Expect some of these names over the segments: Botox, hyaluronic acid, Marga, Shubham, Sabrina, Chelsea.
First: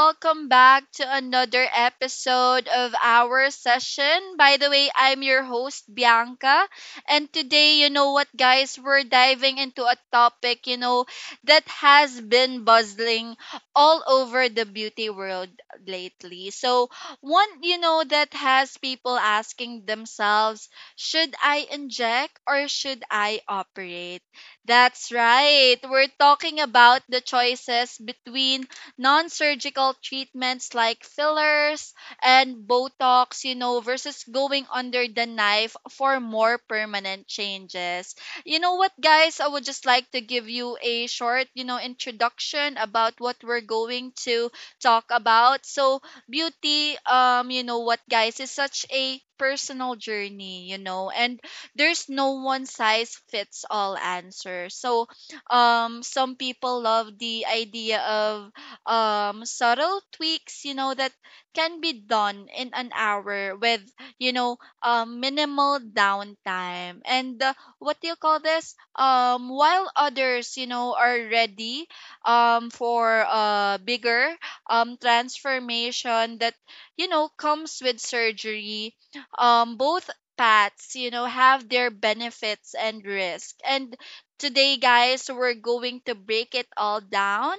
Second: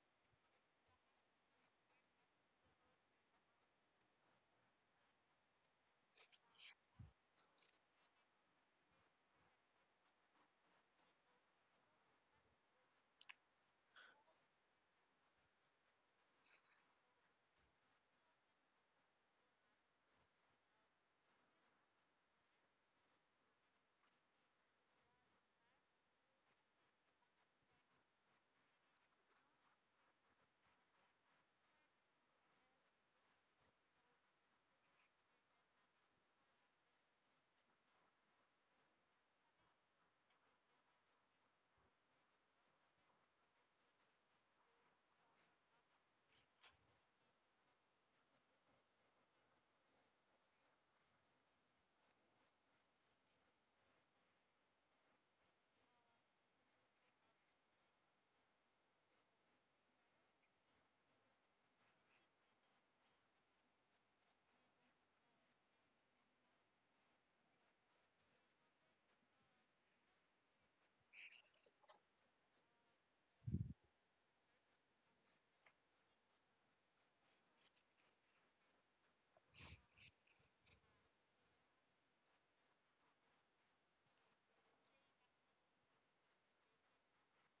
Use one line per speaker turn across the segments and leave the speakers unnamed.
welcome back to another episode of our session. By the way, I'm your host, Bianca. And today, you know what, guys, we're diving into a topic, that has been buzzing all over the beauty world lately. So, one, that has people asking themselves, should I inject or should I operate? That's right. We're talking about the choices between non surgical treatments like fillers and Botox, versus going under the knife for more permanent changes. You know what, guys? I would just like to give you a short, introduction about what we're going to talk about. So, beauty, you know what, guys, is such a personal journey, and there's no one size fits all answer. So some people love the idea of subtle tweaks, that can be done in an hour with, you know, minimal downtime. And what do you call this? While others, are ready for a bigger transformation that comes with surgery. Both paths, have their benefits and risk. And today, guys, we're going to break it all down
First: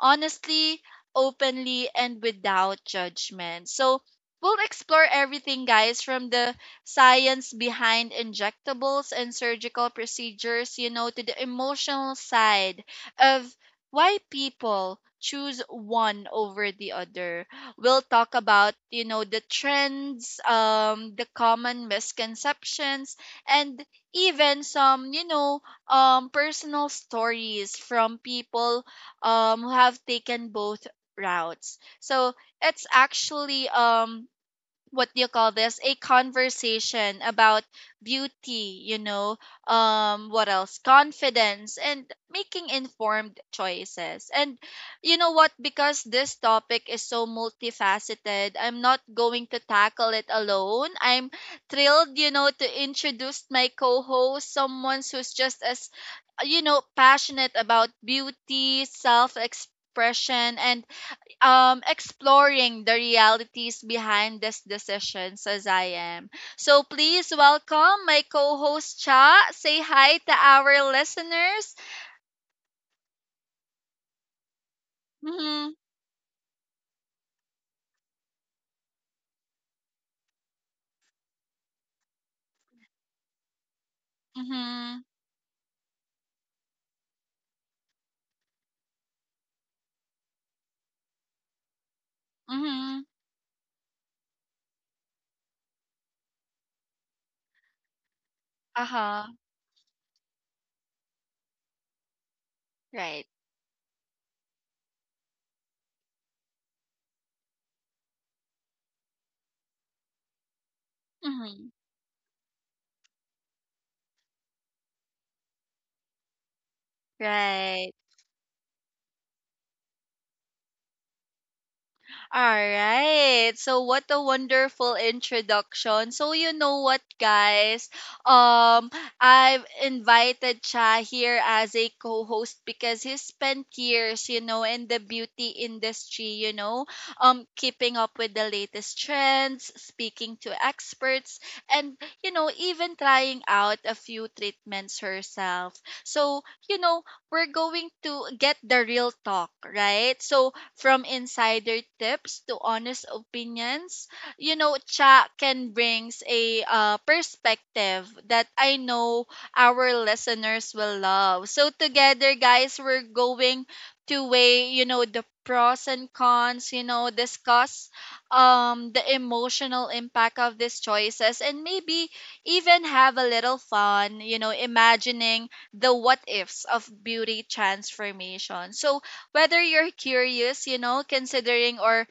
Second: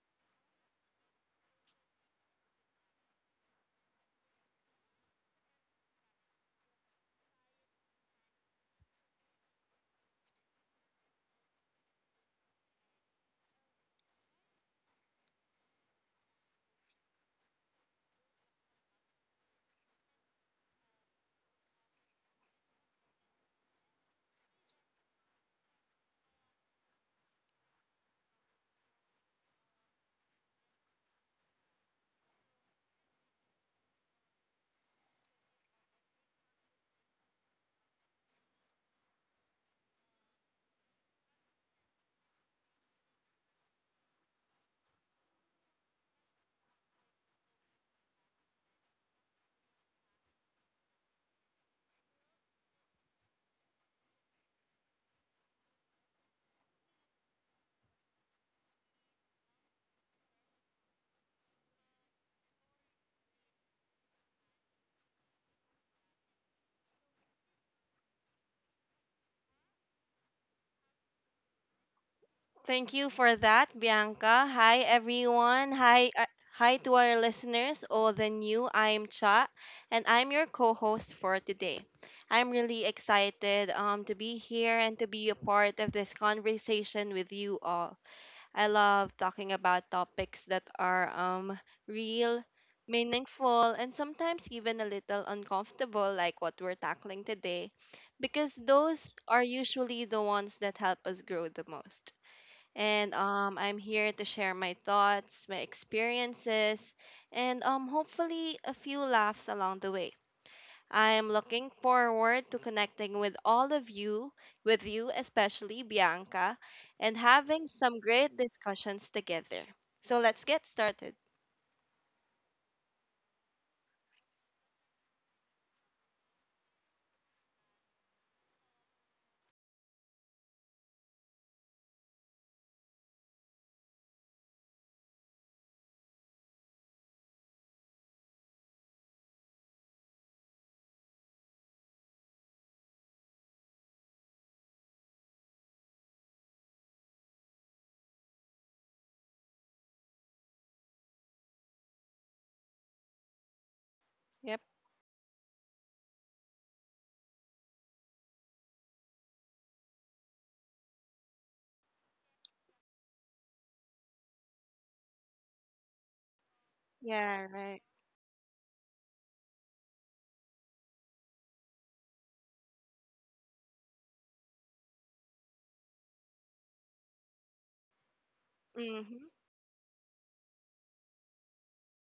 honestly, openly, and without judgment. So, we'll explore everything, guys, from the science behind injectables and surgical procedures, to the emotional side of why people choose one over the other. We'll talk about, the trends, the common misconceptions, and even some, personal stories from people who have taken both routes. So it's actually what do you call this a conversation about beauty, what else, confidence, and making informed choices. And you know what because this topic is so multifaceted, I'm not going to tackle it alone. I'm thrilled to introduce my co-host, someone who's just as passionate about beauty, self expression, and exploring the realities behind these decisions as I am. So please welcome my co-host Cha. Say hi to our listeners.
Thank you for that, Bianca. Hi, everyone.
Mhm.
Hi to our listeners, old and new. I'm Cha, and I'm your co-host for today. I'm really excited to be here and
Mhm.
to be a part of this conversation with you all. I love talking about topics that are real,
Mhm.
meaningful, and sometimes even a little uncomfortable, like what we're tackling today, because those
Uh-huh.
are usually the ones that help us grow the most, and
Right.
I'm here to share my thoughts, my experiences, and hopefully a few laughs along the way. I am looking
Mhm.
forward to connecting with all of you, with you especially Bianca, and having
Right.
some great discussions together. So let's get started.
All right. So what a wonderful introduction. So you know what, guys? Um, I've invited Cha here as a co-host because he spent years, in the beauty industry, keeping up with the latest trends, speaking to experts, and even trying out a few treatments herself. So you know, we're going to get the real talk, right? So from insider tips to honest opinions,
Yep.
chat can brings a perspective that I know our listeners will love. So together, guys, we're going to weigh, the pros and cons,
Yeah, right.
discuss the emotional impact of these choices, and maybe even have a little fun, imagining the what ifs of beauty transformation. So
Mm-hmm.
whether you're curious, considering, or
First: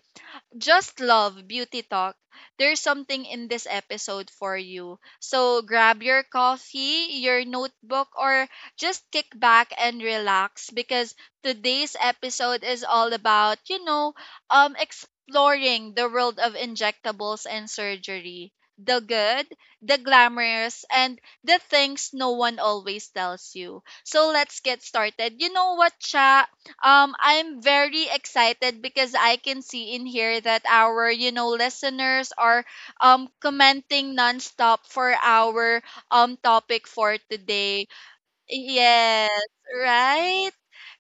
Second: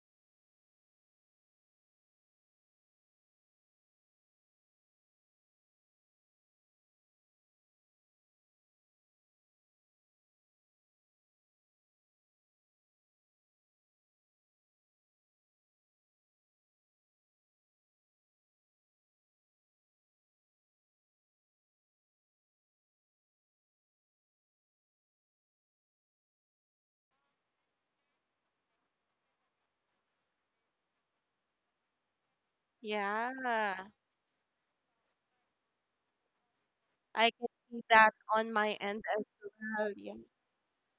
just love beauty talk, there's something in this episode for you. So grab your coffee, your notebook, or just kick back and relax, because today's episode is all about, exploring the world of injectables and surgery. The good, the glamorous, and the things no one always tells you. So let's get started. You know what, Cha? I'm very excited because I can see in here that our, listeners are
Yeah.
commenting nonstop for our topic for
I can see
today.
that on my end as
Yes,
well. Yeah.
right?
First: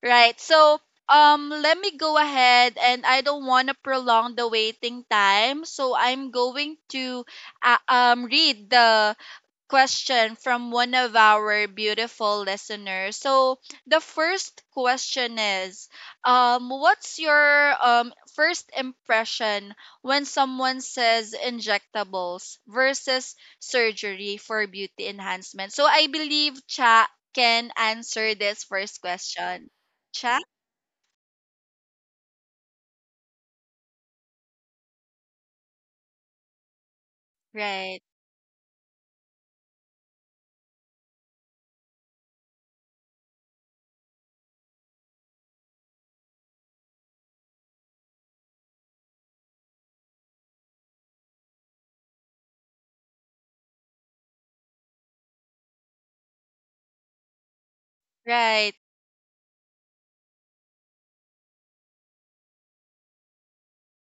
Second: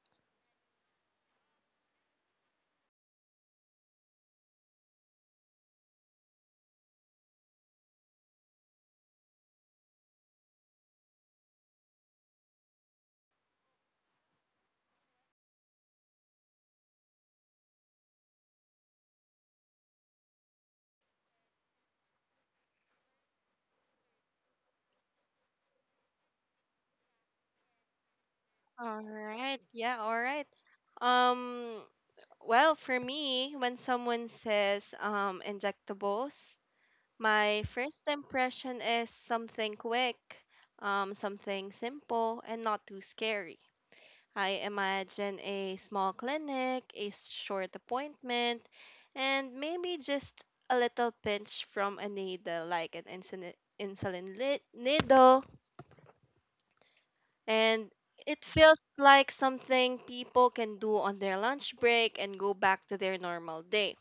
Right. So, let me go ahead, and I don't want to prolong the waiting time, so I'm going to read the question from one of our beautiful listeners. So the first question is, what's your first impression when someone says injectables versus surgery for beauty enhancement? So I believe Cha can answer this first
All right.
question.
Yeah, all
Cha?
right. Um Well, for me, when someone says injectables, my
Right.
first impression is something quick, something simple, and not too scary. I imagine a small clinic, a short appointment, and maybe just a little pinch from a needle, like an needle. And it
Right.
feels like something people can do on their lunch break and go back to their normal day.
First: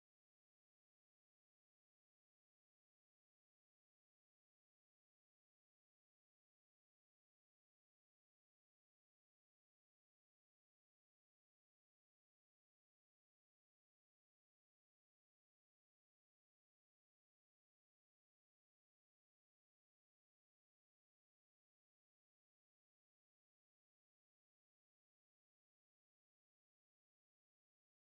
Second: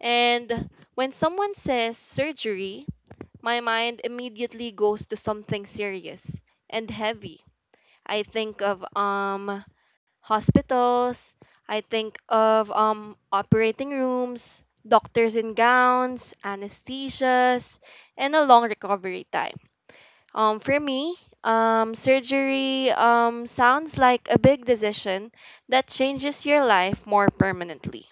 And when someone says surgery, my mind immediately goes to something serious and heavy. I think of hospitals, I think of operating rooms, doctors in gowns, anesthesias, and a long recovery time. For me, surgery sounds like a big decision that changes your life more permanently.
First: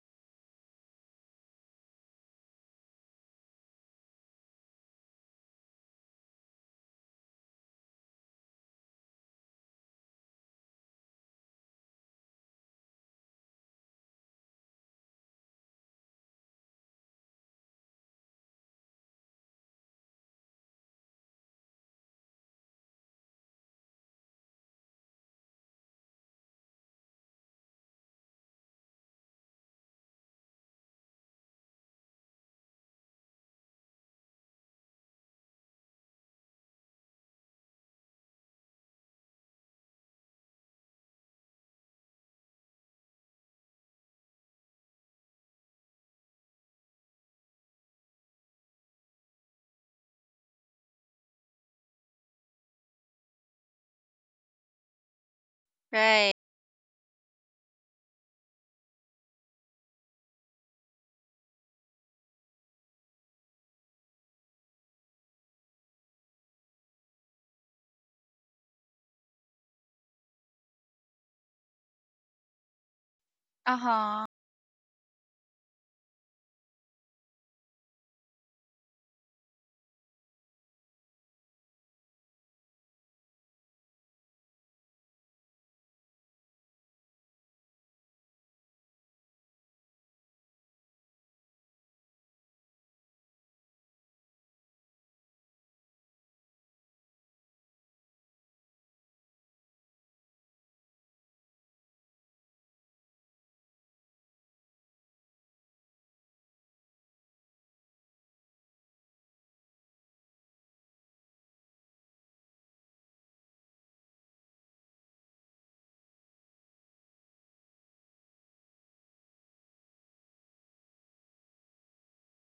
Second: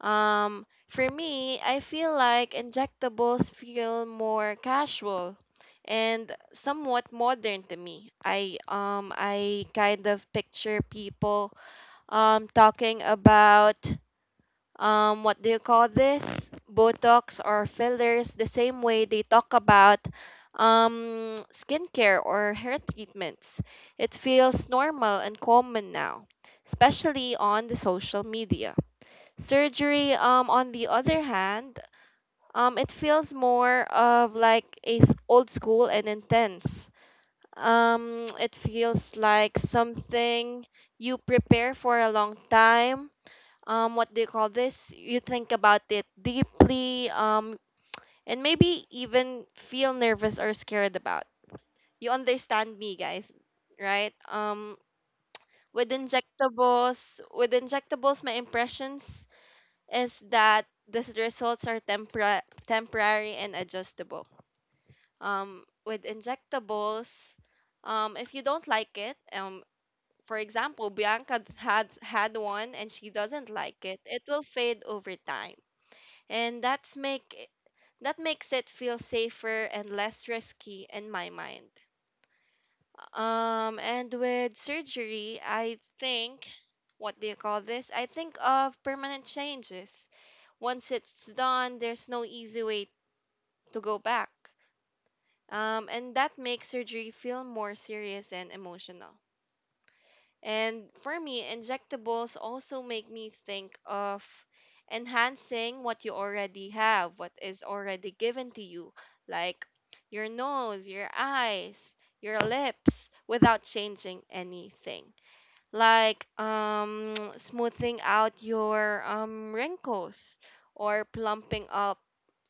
For me, I feel like injectables feel more casual and somewhat modern to me. I kind of picture people talking about um, what do you call this? Botox or fillers the same way they talk about skincare or hair treatments. It feels normal and common now, especially on the social media. Surgery, on the other hand, it feels more of like a old school and intense. It feels like something you prepare for a long time. What do you call this? You think about it deeply, and maybe even feel nervous or scared about. You understand me, guys, right? With
Right.
injectables, with injectables, my impressions is that the results are temporary and adjustable. With injectables, if you don't like it, for example, Bianca had one and she doesn't like it
Uh-huh.
will fade over time, and that makes it feel safer and less risky in my mind. And with surgery, I think, what do you call this? I think of permanent changes. Once it's done, there's no easy way to go back. And that makes surgery feel more serious and emotional. And for me, injectables also make me think of enhancing what you already have, what is already given to you, like your nose, your eyes, your lips, without changing anything. Like smoothing out your wrinkles or plumping up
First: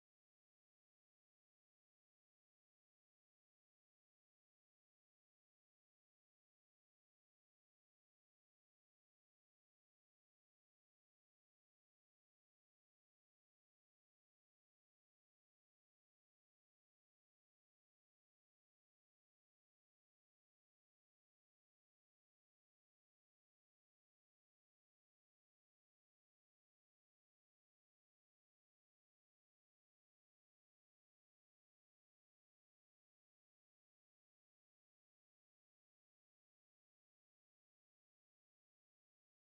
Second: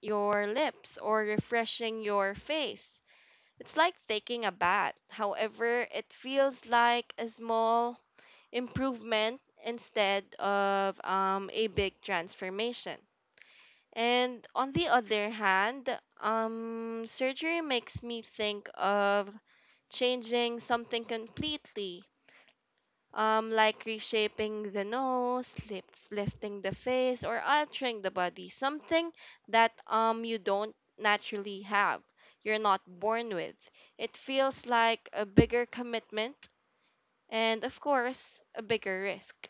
your lips or refreshing your face. It's like taking a bath. However, it feels like a small improvement instead of a big transformation. And on the other hand, surgery makes me think of changing something completely like reshaping the nose, lifting the face, or altering the body, something that you don't naturally have, you're not born with. It feels like a bigger commitment and, of course, a bigger risk.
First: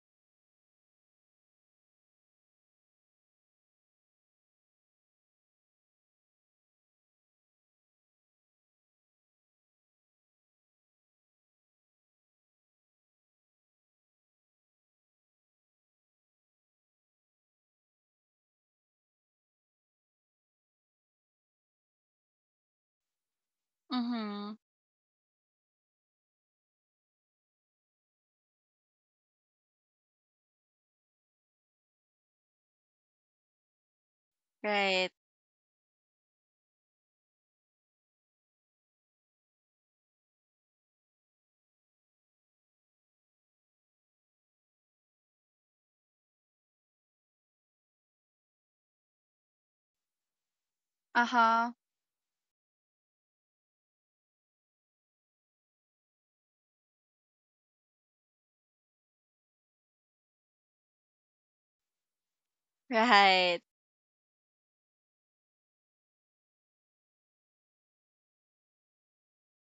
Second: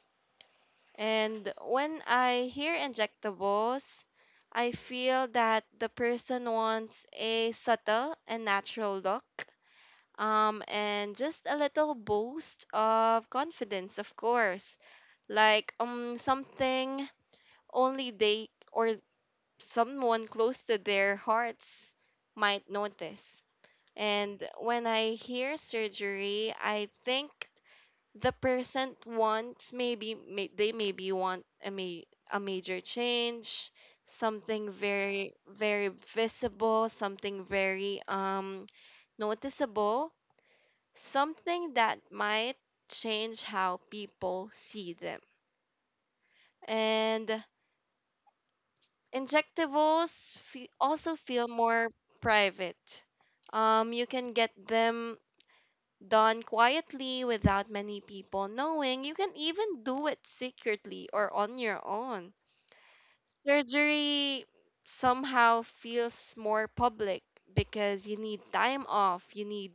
And when I hear injectables, I feel that the person wants a subtle and natural look, and just a little boost of confidence, of course, like um, something only they or someone close to their hearts might notice. And
Mm-hmm.
when I hear surgery, I think the person wants they maybe want a ma- a major change, something
Right.
very visible, something very um, noticeable, something that might change how people see them. And injectables also feel
Uh-huh.
more private. You can get them done quietly without many people knowing. You can even do it secretly or on your own.
Right.
Surgery somehow feels more public because you need time off, you need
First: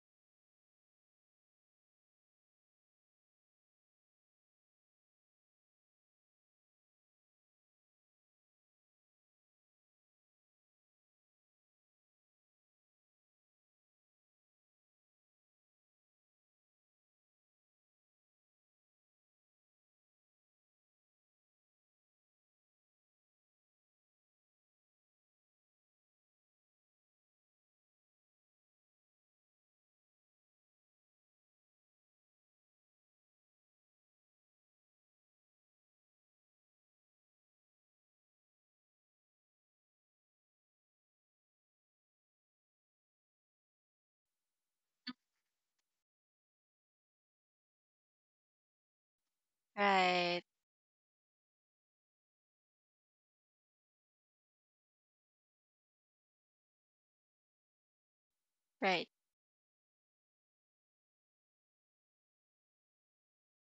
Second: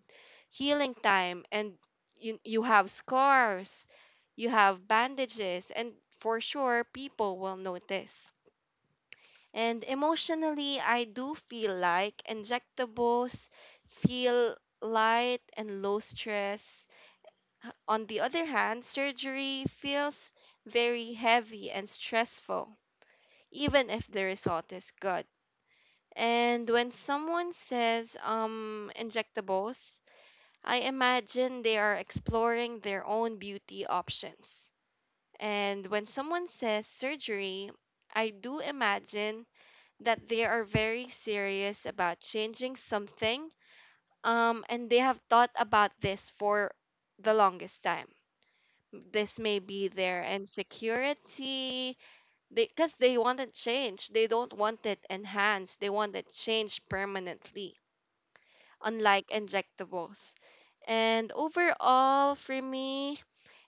healing time, and you have scars, you have bandages, and for sure people will notice. And emotionally, I do feel like injectables feel light and low stress. On the other hand, surgery feels very heavy and stressful, even if the result is good. And when someone says injectables, I imagine they are exploring their own beauty options. And when someone says surgery, I do imagine that they are very serious about changing something and they have thought about this for the longest time. This may be their
Right.
insecurity because they want it changed. They don't want it enhanced. They want it changed permanently,
Right.
unlike injectables. And overall, for me,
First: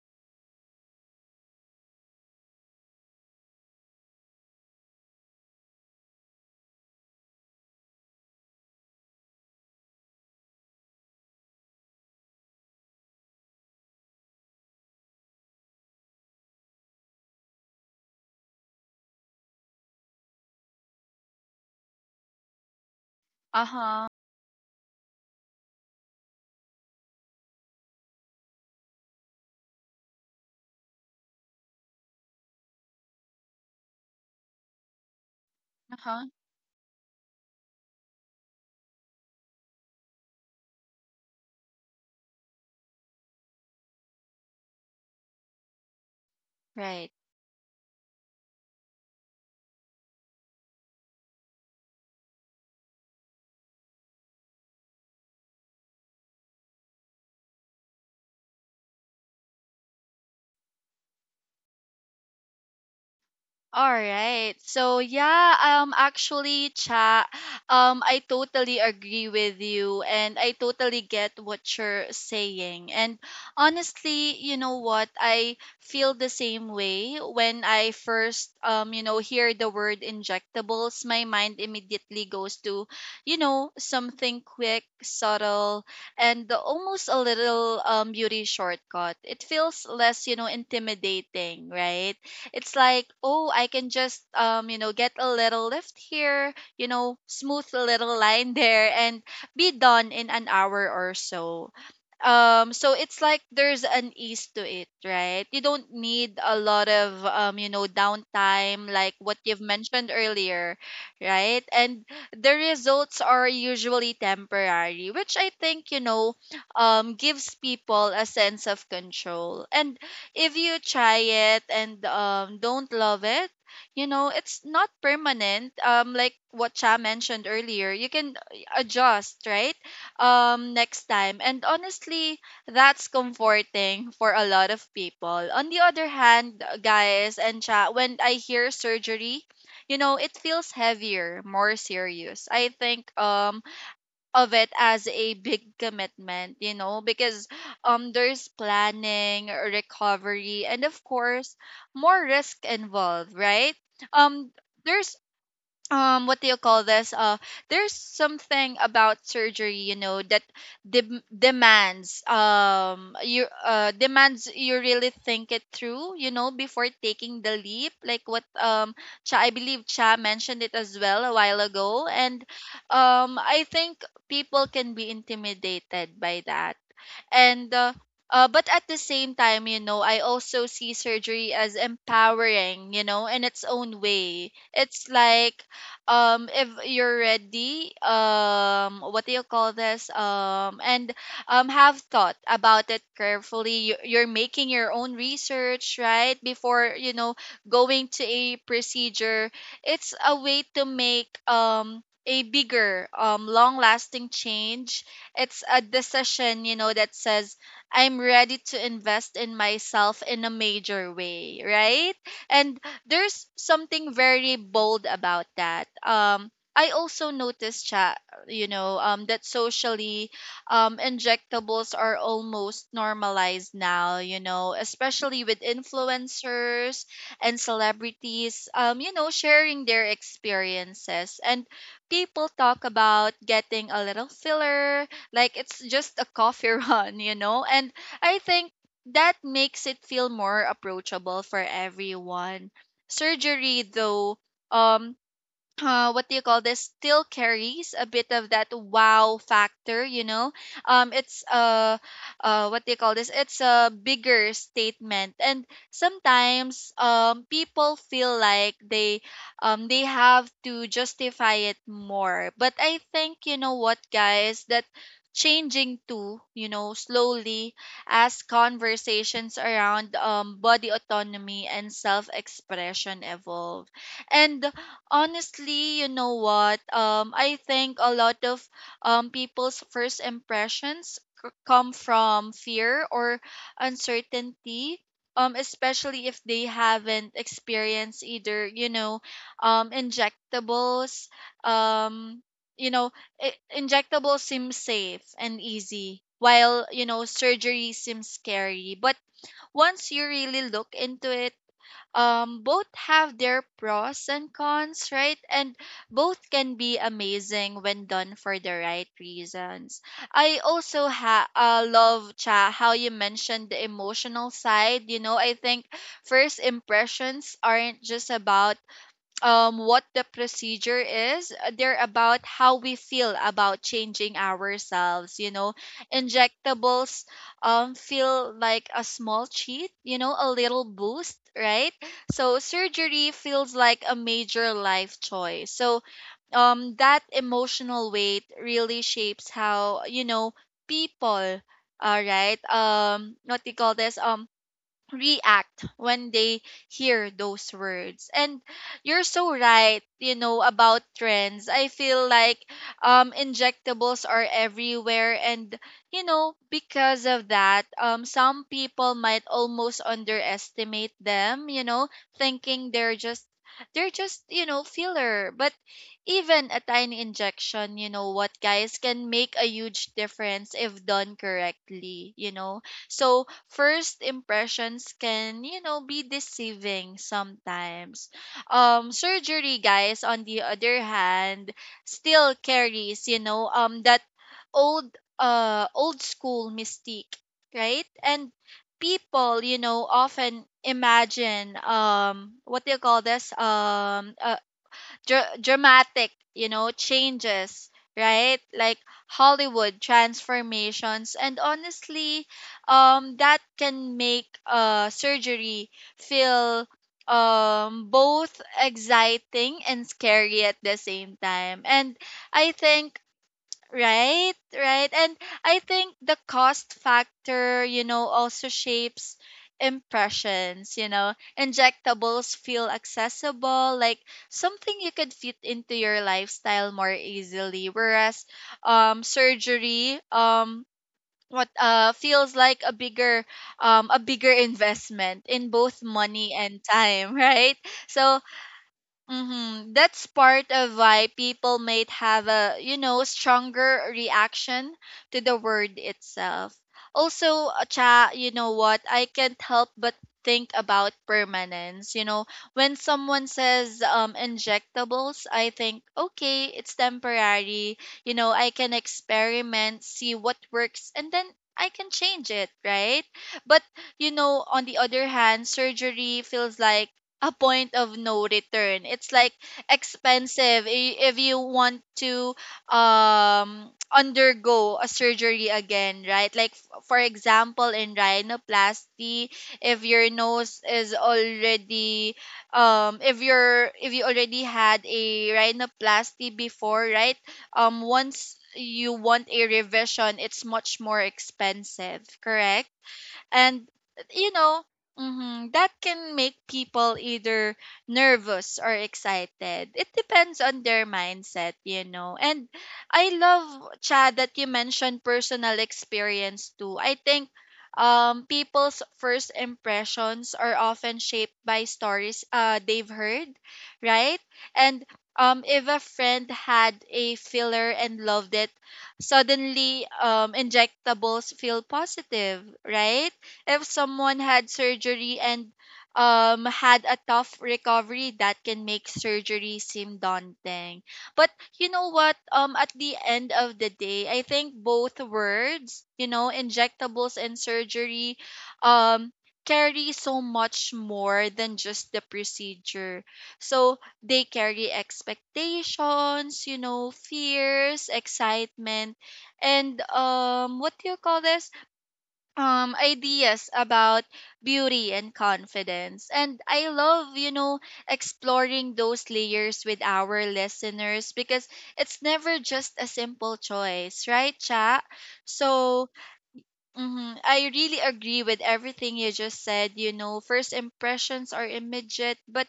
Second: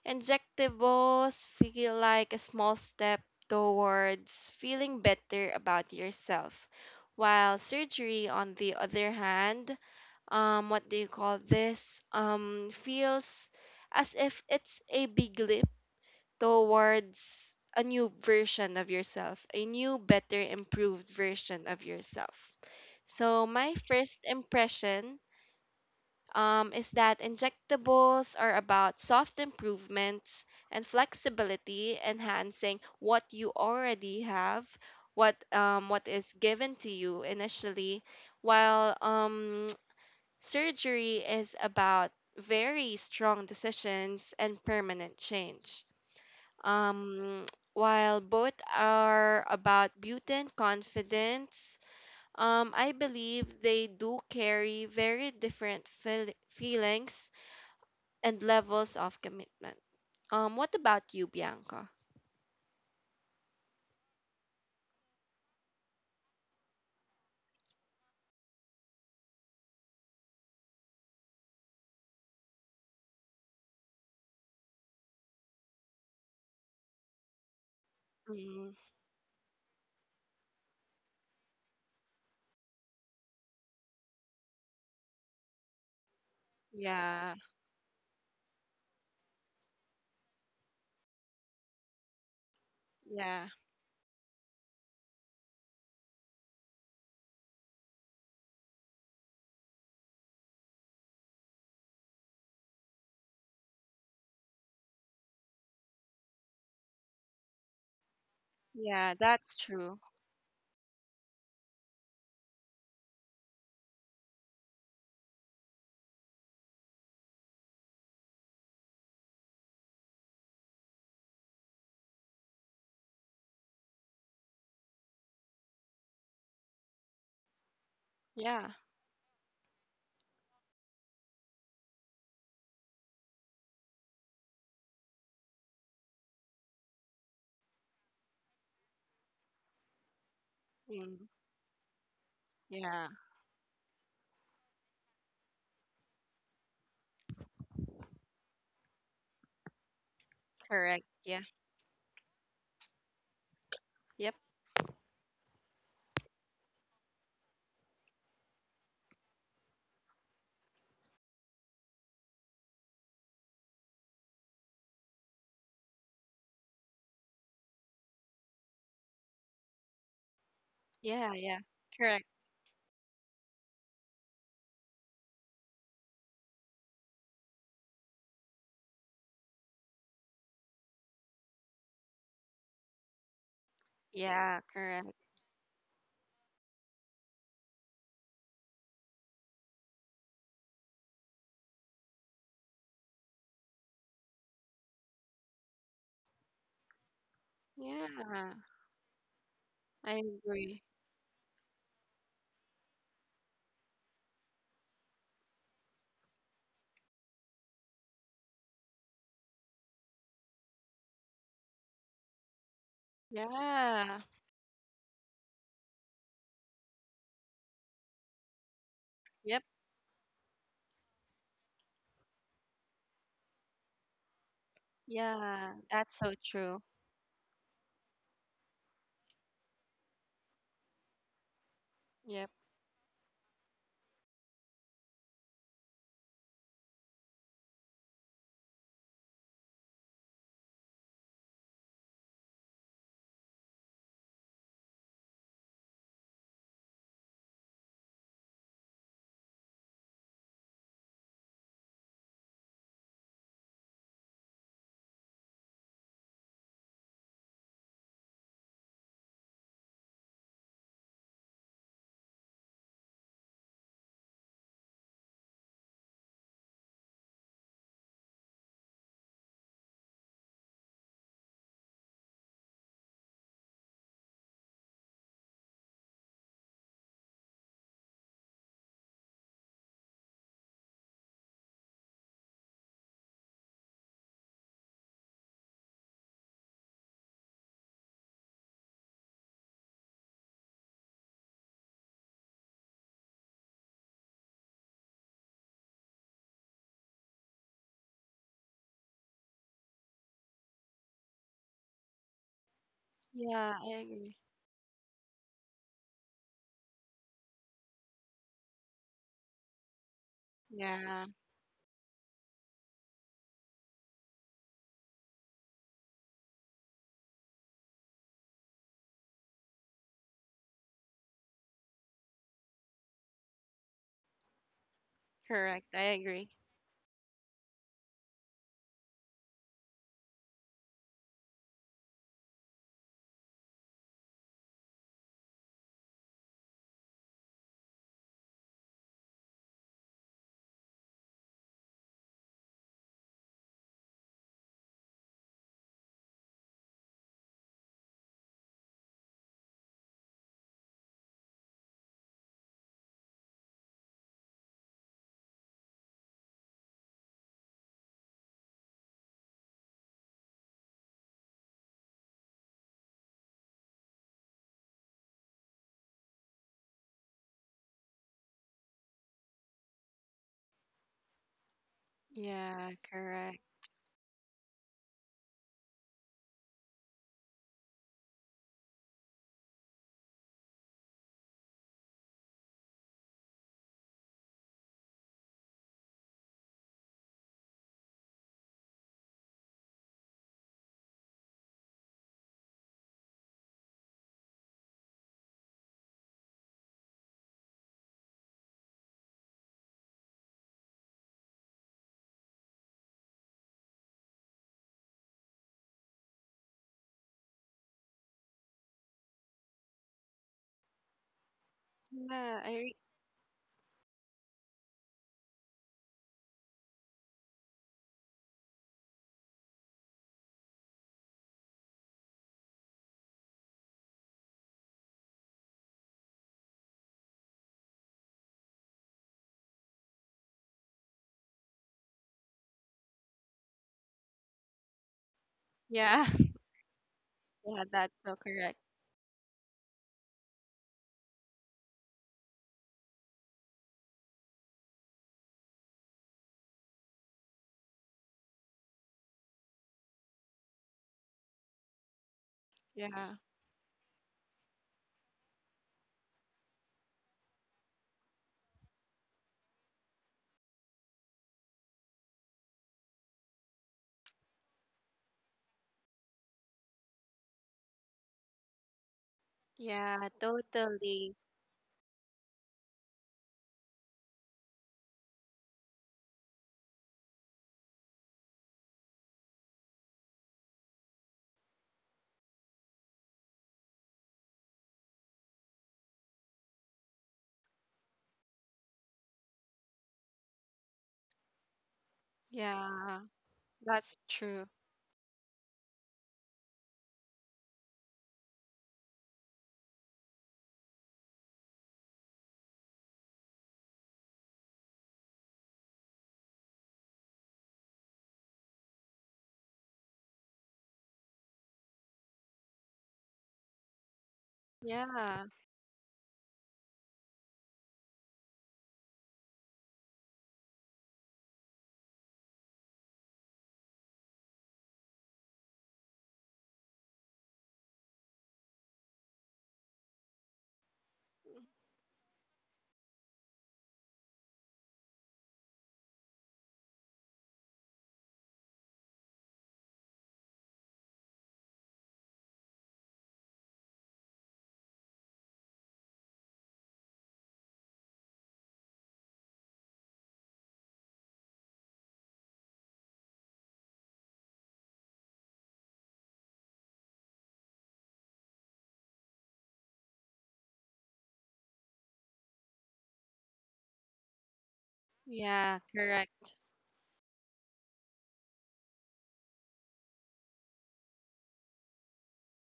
injectables feel like a small step towards feeling better about yourself. While surgery, on the other hand, what do you call this? Feels as if it's a big leap towards a new version of yourself, a new, better, improved version of yourself. So, my
Uh-huh.
first impression is that injectables are about soft improvements and flexibility, enhancing what you already have, what
Uh-huh.
is given to you initially, while surgery is about very strong decisions and permanent change.
Right.
Um, while both are about beauty and confidence, I believe they do carry very different feelings and levels of commitment. What about you, Bianca?
All right. So yeah, actually Cha, I totally agree with you, and I totally get what you're saying. And honestly, you know what? I feel the same way when I first
Mm,
hear the word injectables. My mind immediately goes to, something quick, subtle, and almost a
yeah,
little beauty shortcut. It feels less, intimidating, right? It's like,
yeah,
oh, I can just get a little lift here, smooth a little line there, and be done in an hour or so. So it's like there's an ease to it, right? You don't need a lot of downtime, like
yeah,
what
that's
you've
true.
mentioned earlier, right? And the results are usually temporary, which I think, gives people a sense of control. And if you try it and don't love it, it's not permanent, like what Cha mentioned earlier. You can
Yeah,
adjust, right, next time, and honestly, that's comforting for a lot of people. On the other hand, guys, and Cha, when I hear surgery, it feels
mm,
heavier, more serious. I
yeah,
think of it as a big commitment, because there's planning, recovery, and of
correct. Yeah,
course, more risk involved, right?
yep,
Um there's what do you call this there's something about surgery that demands you demands you really think it through, before taking the leap, like what Cha, I believe Cha mentioned it as well a
yeah,
while ago.
correct.
And I think people can be intimidated by that. And But at the same time, I also see surgery as empowering, in its own way.
Yeah,
It's
correct.
like, if you're ready what do you call this and have thought about it carefully, you're making your own research, right, before going to a
Yeah,
procedure. It's
I
a way to
agree.
make a bigger long lasting change. It's a decision, that says, I'm ready to invest in myself in a major way, right? And there's something
Yeah,
very bold about that. I also noticed, chat, that
yep,
socially, injectables are almost normalized now, especially with
yeah, that's so true.
influencers and celebrities sharing their experiences. And people
Yep,
talk about getting a little filler like it's just a coffee run, you know? And I think that makes it feel more approachable for everyone. Surgery though, um what do you call this still carries a bit of that wow factor, you know it's what do you call this it's a bigger statement, and sometimes people feel like they have to justify it more. But I think, you know what, guys, that changing too, slowly, as conversations around body autonomy and self expression evolve. And honestly, you know what? I think a lot of people's first impressions come from fear or uncertainty. Especially if they haven't experienced either, injectables. Um, you know, I injectables seem safe and easy, while surgery seems scary. But once you really look into it, both have their
yeah, I
pros
agree.
and cons, right, and both can be amazing when done for the right reasons. I also
Yeah,
love, Cha, how you mentioned the emotional side. I think first impressions aren't just about what the procedure is. They're about how we feel about changing ourselves. You know,
correct. I agree.
injectables feel like a small cheat, a little boost, right? So surgery feels like a major life choice. So that emotional weight really shapes how, people. All right. What do you call this? React when they hear those words. And you're so right, about trends. I feel like injectables are everywhere, and because of that, some people might almost underestimate them, thinking they're just filler. But even a tiny injection, you know what, guys, can make a huge difference if done correctly.
Yeah,
So
correct.
first impressions can, be deceiving sometimes. Surgery, guys, on the other hand, still carries, that old, old school mystique, right? And people, often imagine, what do you call this? Dr- dramatic, changes, right? Like Hollywood transformations. And honestly, that can make surgery feel both exciting and scary at the same time. And
Yeah,
I
I re-
think. Right, right. And I think the cost factor, also shapes impressions, Injectables feel accessible, like something you could fit into your lifestyle more easily, whereas surgery what feels like a bigger, a bigger investment in both
yeah,
money and time, right?
yeah, that's so
So.
correct.
Mm-hmm. That's part of why people might have a, stronger reaction to the word itself. Also, Cha, you know what? I can't help but think about permanence. You know, when
Yeah,
someone says injectables, I think, okay, it's temporary. You know, I can experiment, see what works, and then I can change it, right? But you know, on the other hand, surgery feels like a point of no return. It's like
yeah,
expensive
totally.
if you want to undergo a surgery again, right? Like for example in rhinoplasty, if your nose is already if you're if you already had a rhinoplasty before, right? Once you want a revision, it's much more expensive, correct?
Yeah,
And
that's
you
true.
know, mhm, that can make people either nervous or excited. It depends on their mindset, you know. And I love, chad, that you mentioned personal experience too. I think people's first impressions are often shaped by stories they've heard, right? And
Yeah,
if a friend had a filler and loved it, suddenly injectables feel positive, right? If someone had surgery and had a tough recovery, that can make surgery seem daunting. But you know what, at the end of the day, I think both words, you know, injectables and surgery, um carry so much more than just the procedure. So they carry expectations, you know, fears, excitement, and what do you call this, ideas about beauty and confidence. And I love, you know, exploring those layers with our listeners, because it's never just a simple choice, right, Cha?
yeah,
So
correct.
mhm, I really agree with everything you just said. You know, first impressions are immediate, but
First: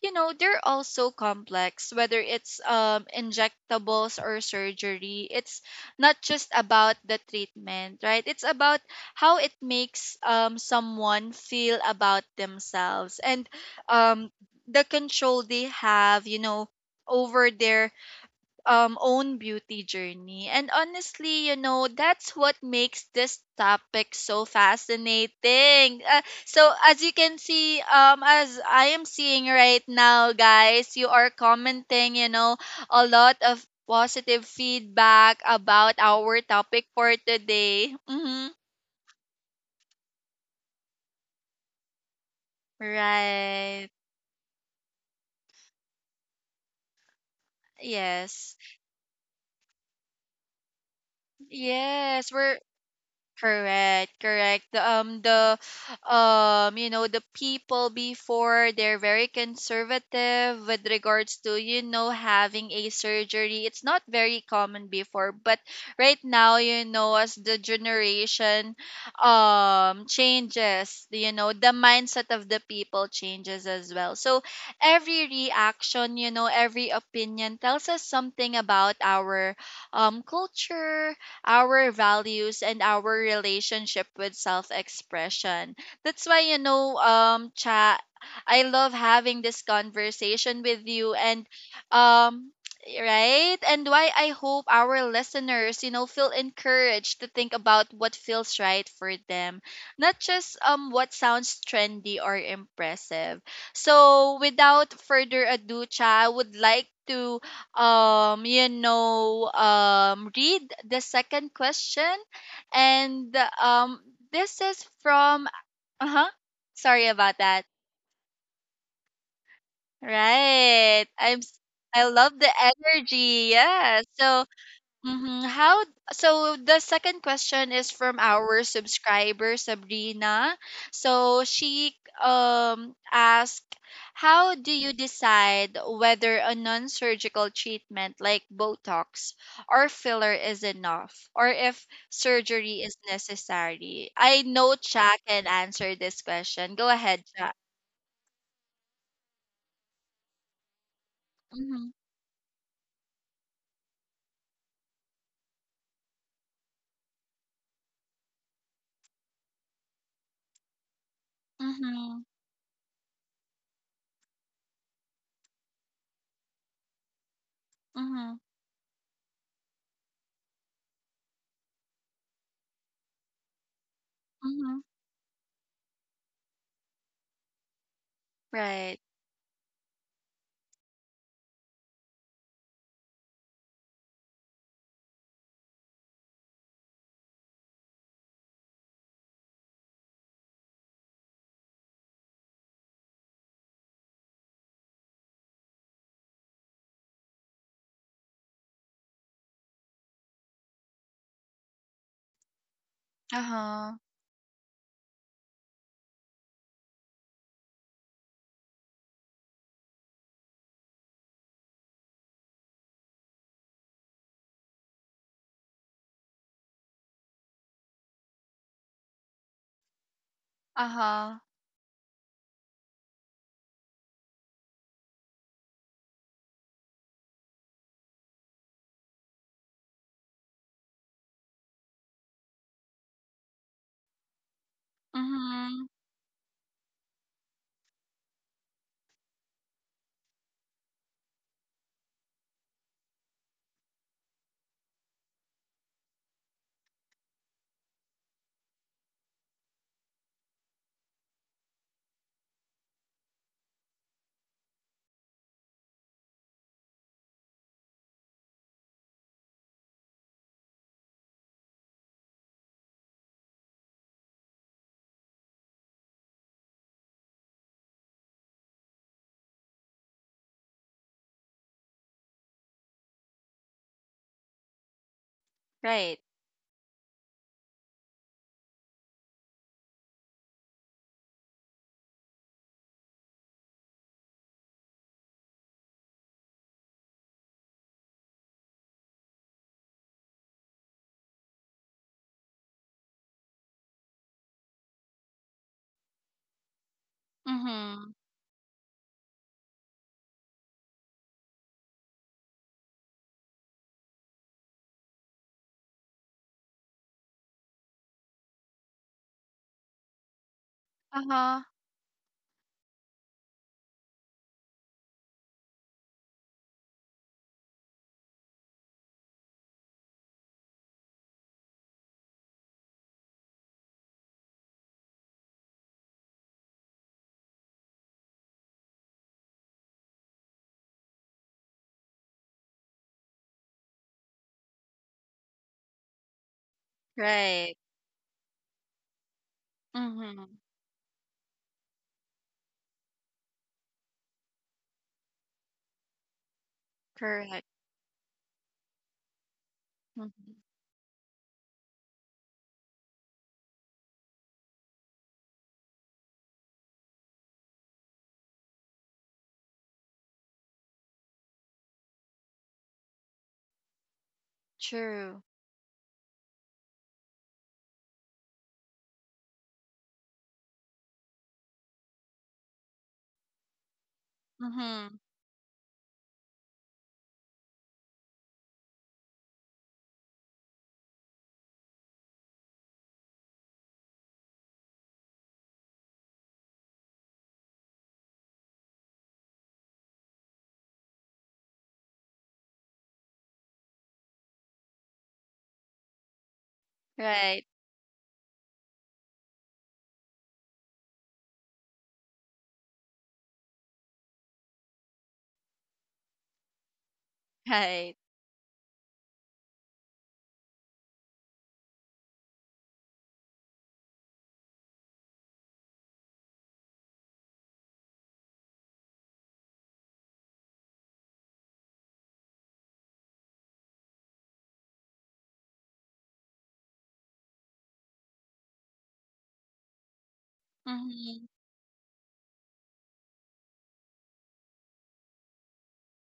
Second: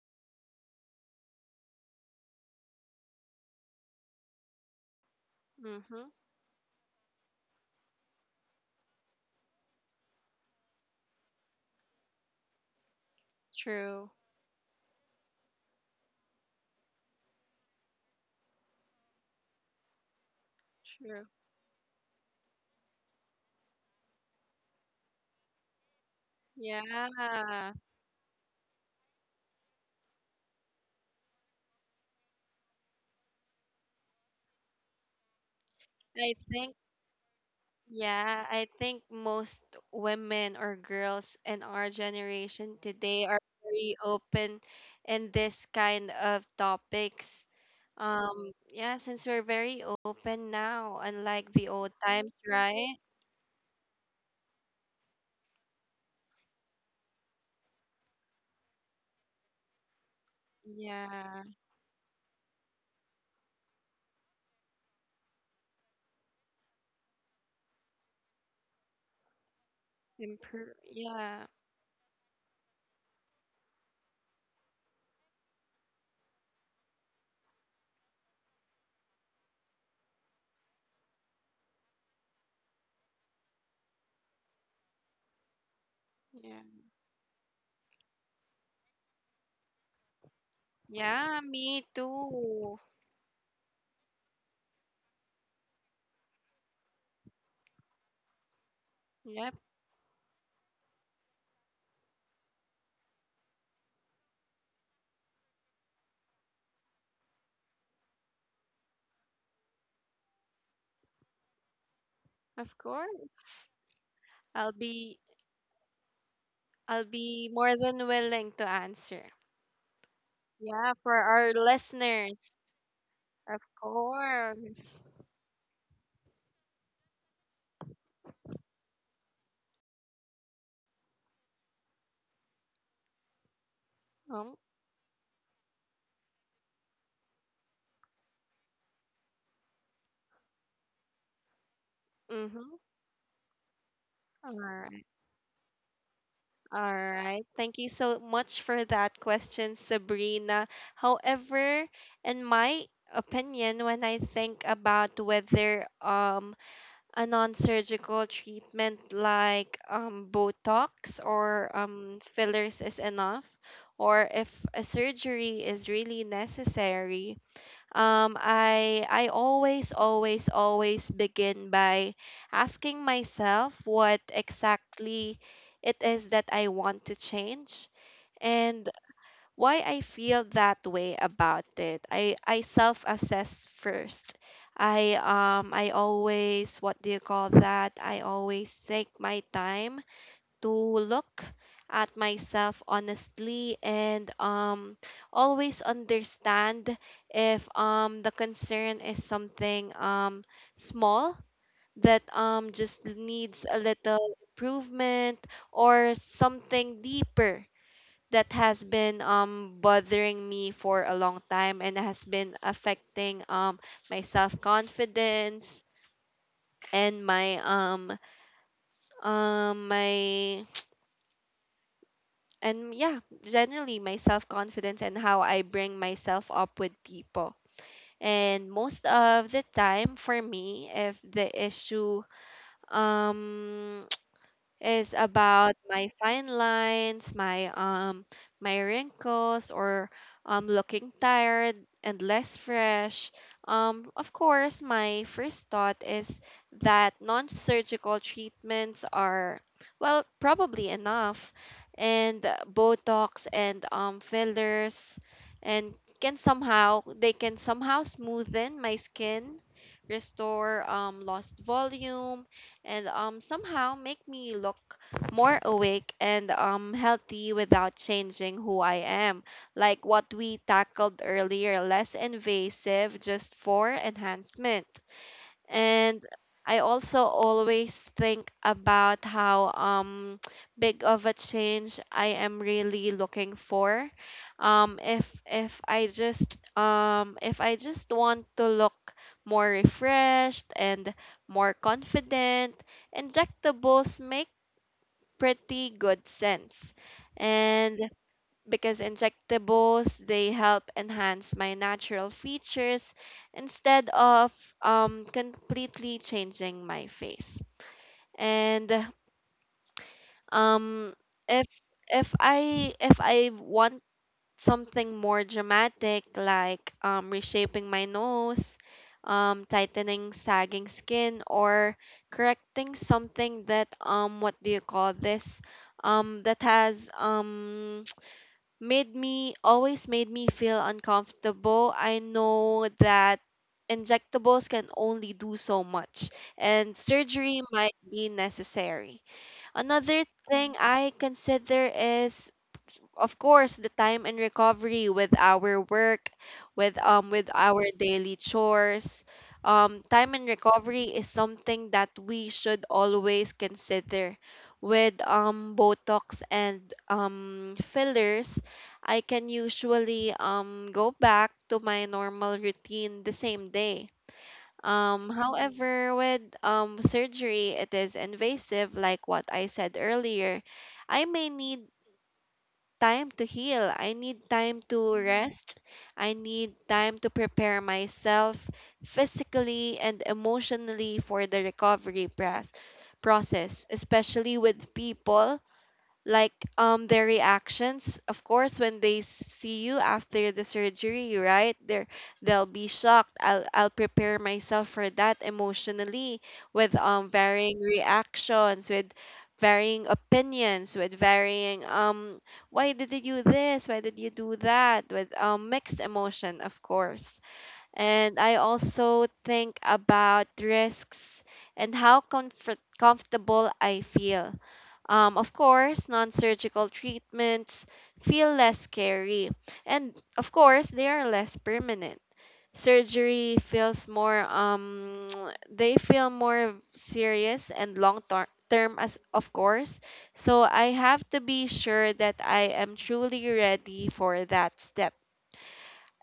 you know, they're also complex. Whether it's injectables or surgery, it's
Mm-hmm.
not just about the treatment, right? It's about how it makes someone feel about themselves, and
True,
um the control they have, you know, over their own beauty journey. And
true.
honestly, you know, that's what makes this topic so fascinating. So
Yeah,
as you can see, as I am seeing right now, guys, you are commenting, you know, a lot of positive feedback about
I
our
think,
topic for today.
yeah,
Mhm.
I think most women or girls in our generation today are
Right.
very open in this kind of topics.
Yes.
Yeah, since we're very open now, unlike the old times,
Yes, we're
right?
correct, correct. The, you know, the people before, they're very conservative with regards
Yeah,
to, you know, having a surgery. It's not very common before, but right now, you know, as the generation
improve.
changes, you
Yeah,
know, the mindset of the people changes as well. So every reaction, you know, every opinion tells us something about our culture, our values, and our relationship with self expression. That's why, you
yeah.
know, Cha, I love having this conversation with you,
Yeah,
and,
me
um,
too.
right? And why I hope our listeners, you know, feel encouraged to think about what feels right for
Yep,
them, not just what sounds trendy or impressive. So, without further ado, Cha, I would like to you know read the second question,
of
and
course.
um this
I'll
is
be
from uh-huh,
I'll
sorry about
be
that.
more than willing to answer. Yeah,
Right.
for our
I love
listeners.
the energy.
Of
Yeah, so
course.
mm-hmm. How, so the second question is from our subscriber Sabrina. So she asked,
Um,
how do you decide whether a non-surgical treatment like Botox or filler is enough, or if
mm-hmm.
surgery is necessary? I
All
know
right.
Cha can answer this
All
question. Go ahead,
right.
Cha.
Thank you so much for that question, Sabrina. However,
Mm-hmm.
in my opinion, when I think about whether a non-surgical treatment like Botox or
Mm-hmm.
fillers is enough, or if a surgery is really necessary,
Mm-hmm.
I always begin by asking myself what
Mm-hmm.
exactly it is that I want to change. And
Right.
why I feel that way about it. I self-assess first. I always, what do you call that? I always take my time to look at myself honestly and um, always understand if um, the concern is something um, small that um, just needs a
Uh-huh.
little improvement or something deeper that has been um, bothering me for a long time and has been affecting um, my self confidence and my
Uh-huh.
and yeah, generally my self confidence and how I bring myself up with people. And most of the time for me, if the issue um, is about
Mm-hmm.
my fine lines, my wrinkles or um, looking tired and less fresh. Um, of course, my first thought is that non-surgical treatments are well probably enough, and botox and um, fillers and can somehow smoothen my skin, restore um, lost volume and somehow make me look more awake and healthy without changing who I am. Like what we tackled earlier, less invasive just for enhancement.
Right.
And I also always think about how um, big of a change I am really looking for. Um, if I just want to look more refreshed and more confident, injectables make pretty good sense. And
Mhm.
because injectables, they help enhance my natural features instead of completely changing my face and um,
Uh-huh.
if if i want something more dramatic like reshaping my nose tightening sagging skin or correcting something that um, what do you call this um, that has um, made me always made me feel uncomfortable. I know that injectables can only do so much and surgery
Right.
might be necessary. Another
Mhm.
thing I consider is, of course, the time and recovery with our work, with um, with
Correct.
our daily chores. Um, time and
Mhm.
recovery is something that we should always consider. With um, botox and um, fillers, I can usually um, go back to my normal routine the same day. Um,
True.
however, with um, surgery, it is invasive. Like what I said earlier, I may need time to heal. I need time to
Mhm.
rest. I need time to prepare myself physically and emotionally for the recovery process, especially with people, like, their reactions. Of course, when they see you after the surgery, right, they'll be shocked. I'll prepare myself for that emotionally, with
Right.
varying reactions, with varying opinions, with varying, "Why did you do this, why did you do that," with mixed emotion, of course.
Right.
And I also think about risks and how comfortable I feel. Of course, non surgical treatments feel less scary, and of course, they are less permanent. Surgery feels more, um, they feel more serious and long term, as of course. So I have to
Mhm.
be sure that I am truly ready for that step.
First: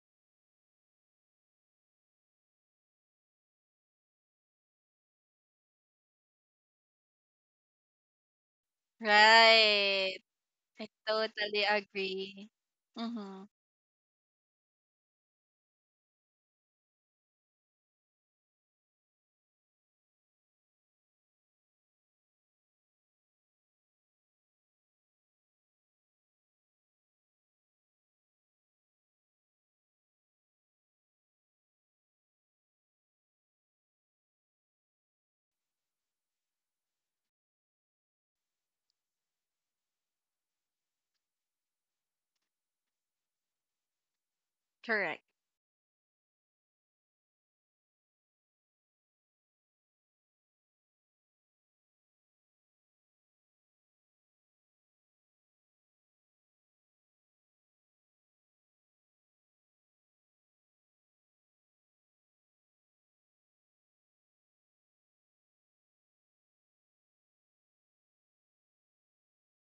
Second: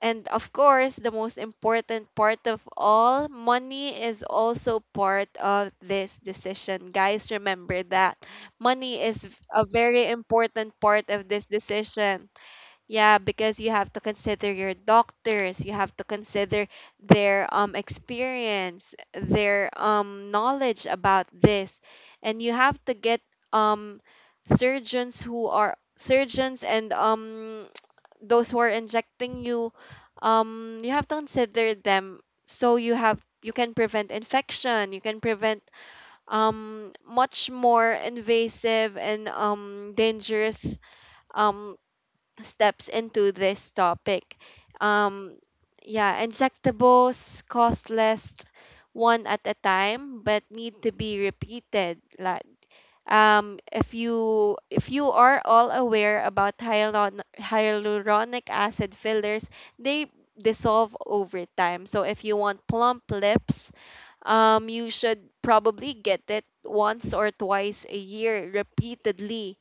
And of course, the most important part of all, money is also part of this decision. Guys, remember that money is a very
Right.
important
I
part of this
totally
decision.
agree.
Yeah,
Mhm.
because you have to consider your doctors, you have to consider their experience, their knowledge about this, and you have to get um surgeons who are surgeons, and those who are injecting you. You have to consider them, so you can prevent infection, you can prevent much more invasive and dangerous um steps into this topic.
Correct.
um yeah, injectables cost less one at a time but need to be repeated, like, if you are all aware about hyaluronic acid fillers. They dissolve over time, so if you want plump lips, you should probably get it once or twice a year repeatedly.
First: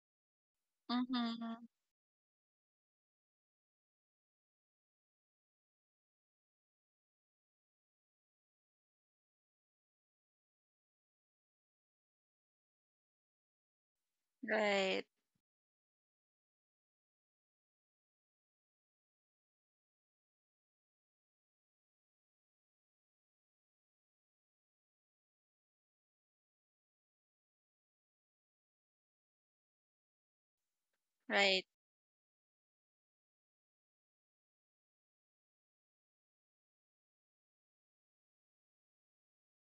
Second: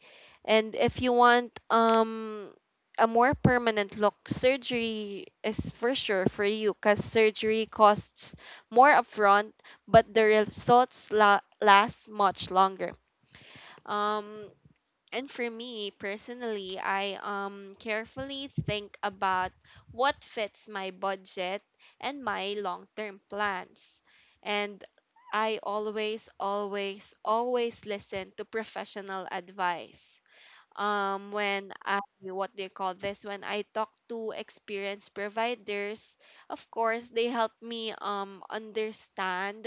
And if you want,
Mhm.
a more permanent look, surgery is for sure for you, because surgery costs more upfront but the results last much longer. um,
Right.
and for me personally, I carefully think about what fits my budget and my long-term plans. And I always, always, always listen to professional advice
Right.
when I, what do you call this, when I talk to experienced providers. Of course they help me understand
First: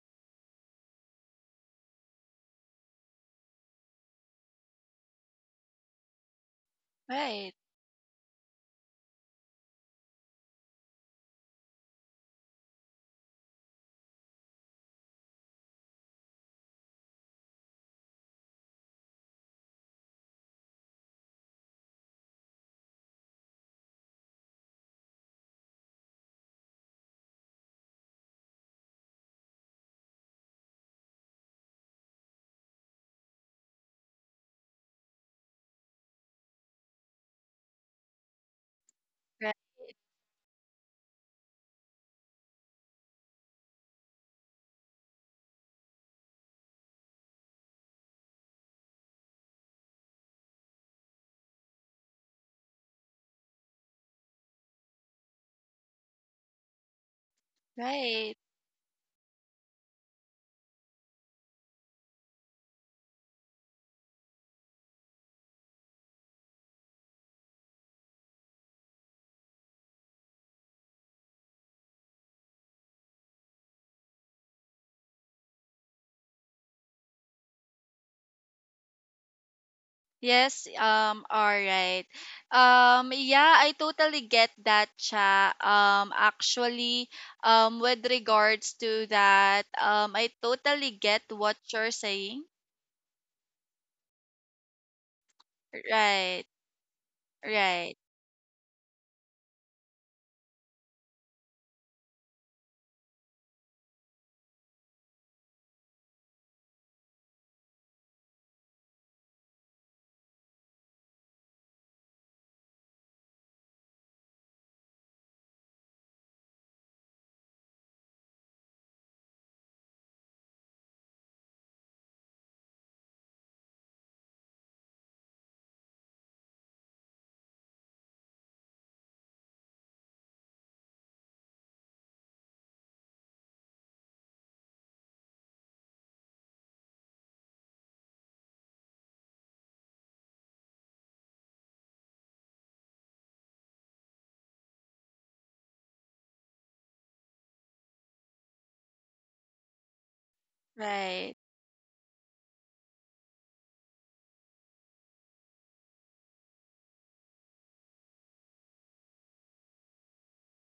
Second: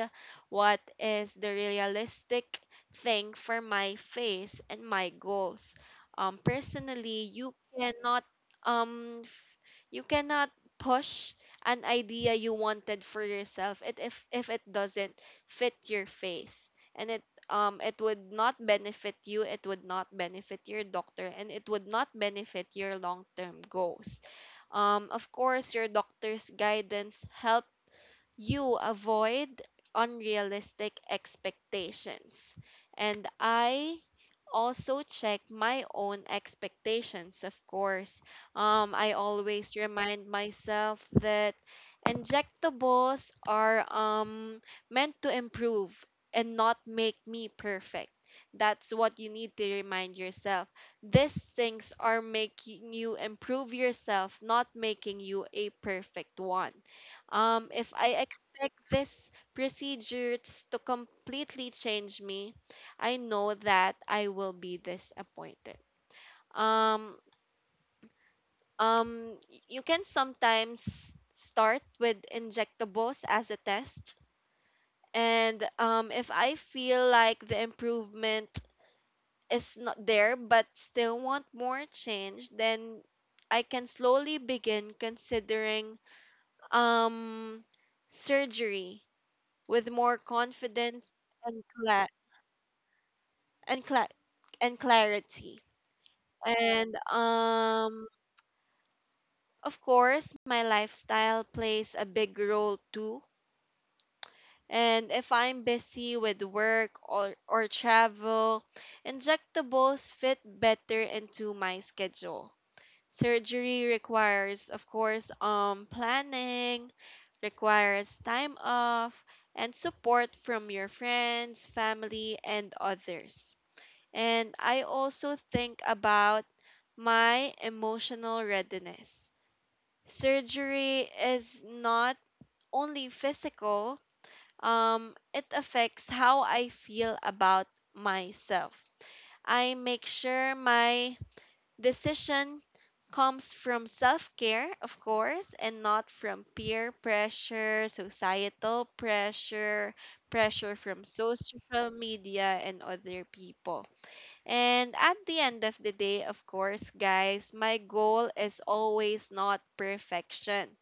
what is the realistic thing for my face and my goals. Personally,
Right.
you cannot, um f- you cannot push an idea you wanted for yourself, it if it doesn't fit your face. And it would not benefit you, it would not benefit your doctor, and it would not benefit your long-term goals. Of course, your doctor's guidance help you avoid unrealistic expectations. And I also check my own expectations, of course. I
Right.
always remind myself that injectables are, meant to improve and not make me perfect. That's what you need to remind yourself. These things are making you improve yourself, not making you a perfect one. If I
Right.
expect this procedures to completely change me, I know that I will be disappointed. Um, you can sometimes start with injectables as a test, and if I feel like the improvement is not there
Yes,
but still want
all
more
right.
change, then
Yeah,
I
I
can
totally
slowly
get that,
begin
Cha.
considering
Actually,
um
with regards
surgery
to that,
with more
I totally
confidence
get what
and
you're saying.
and cla- clarity.
Right,
And
right,
of course, my lifestyle plays a big role too. And if I'm busy with work or travel, injectables fit better into my schedule. Surgery requires, of course, planning, requires time off and support from your friends, family, and others. And I also think about my emotional readiness. Surgery is not only physical. It affects how I feel about myself. I make sure my decision comes from self care, of course, and not from peer pressure, societal pressure, pressure from
right.
social media, and other people. And at the end of the day, of course, guys, my goal is always not perfection.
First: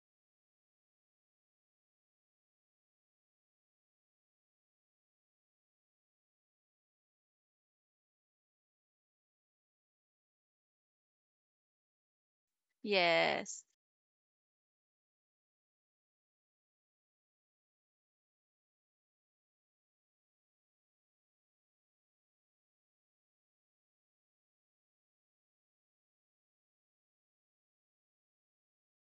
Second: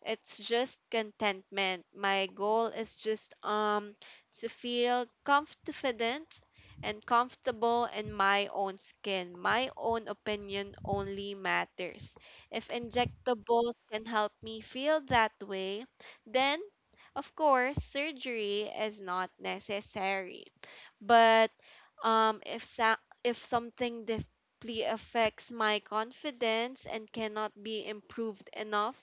It's just contentment. My goal is just to feel confident and comfortable in my own skin. My own opinion only matters. If
Yes,
injectables can help me feel that way, then of course, surgery is not necessary. But um, if sa- if something deeply affects my confidence and cannot be improved enough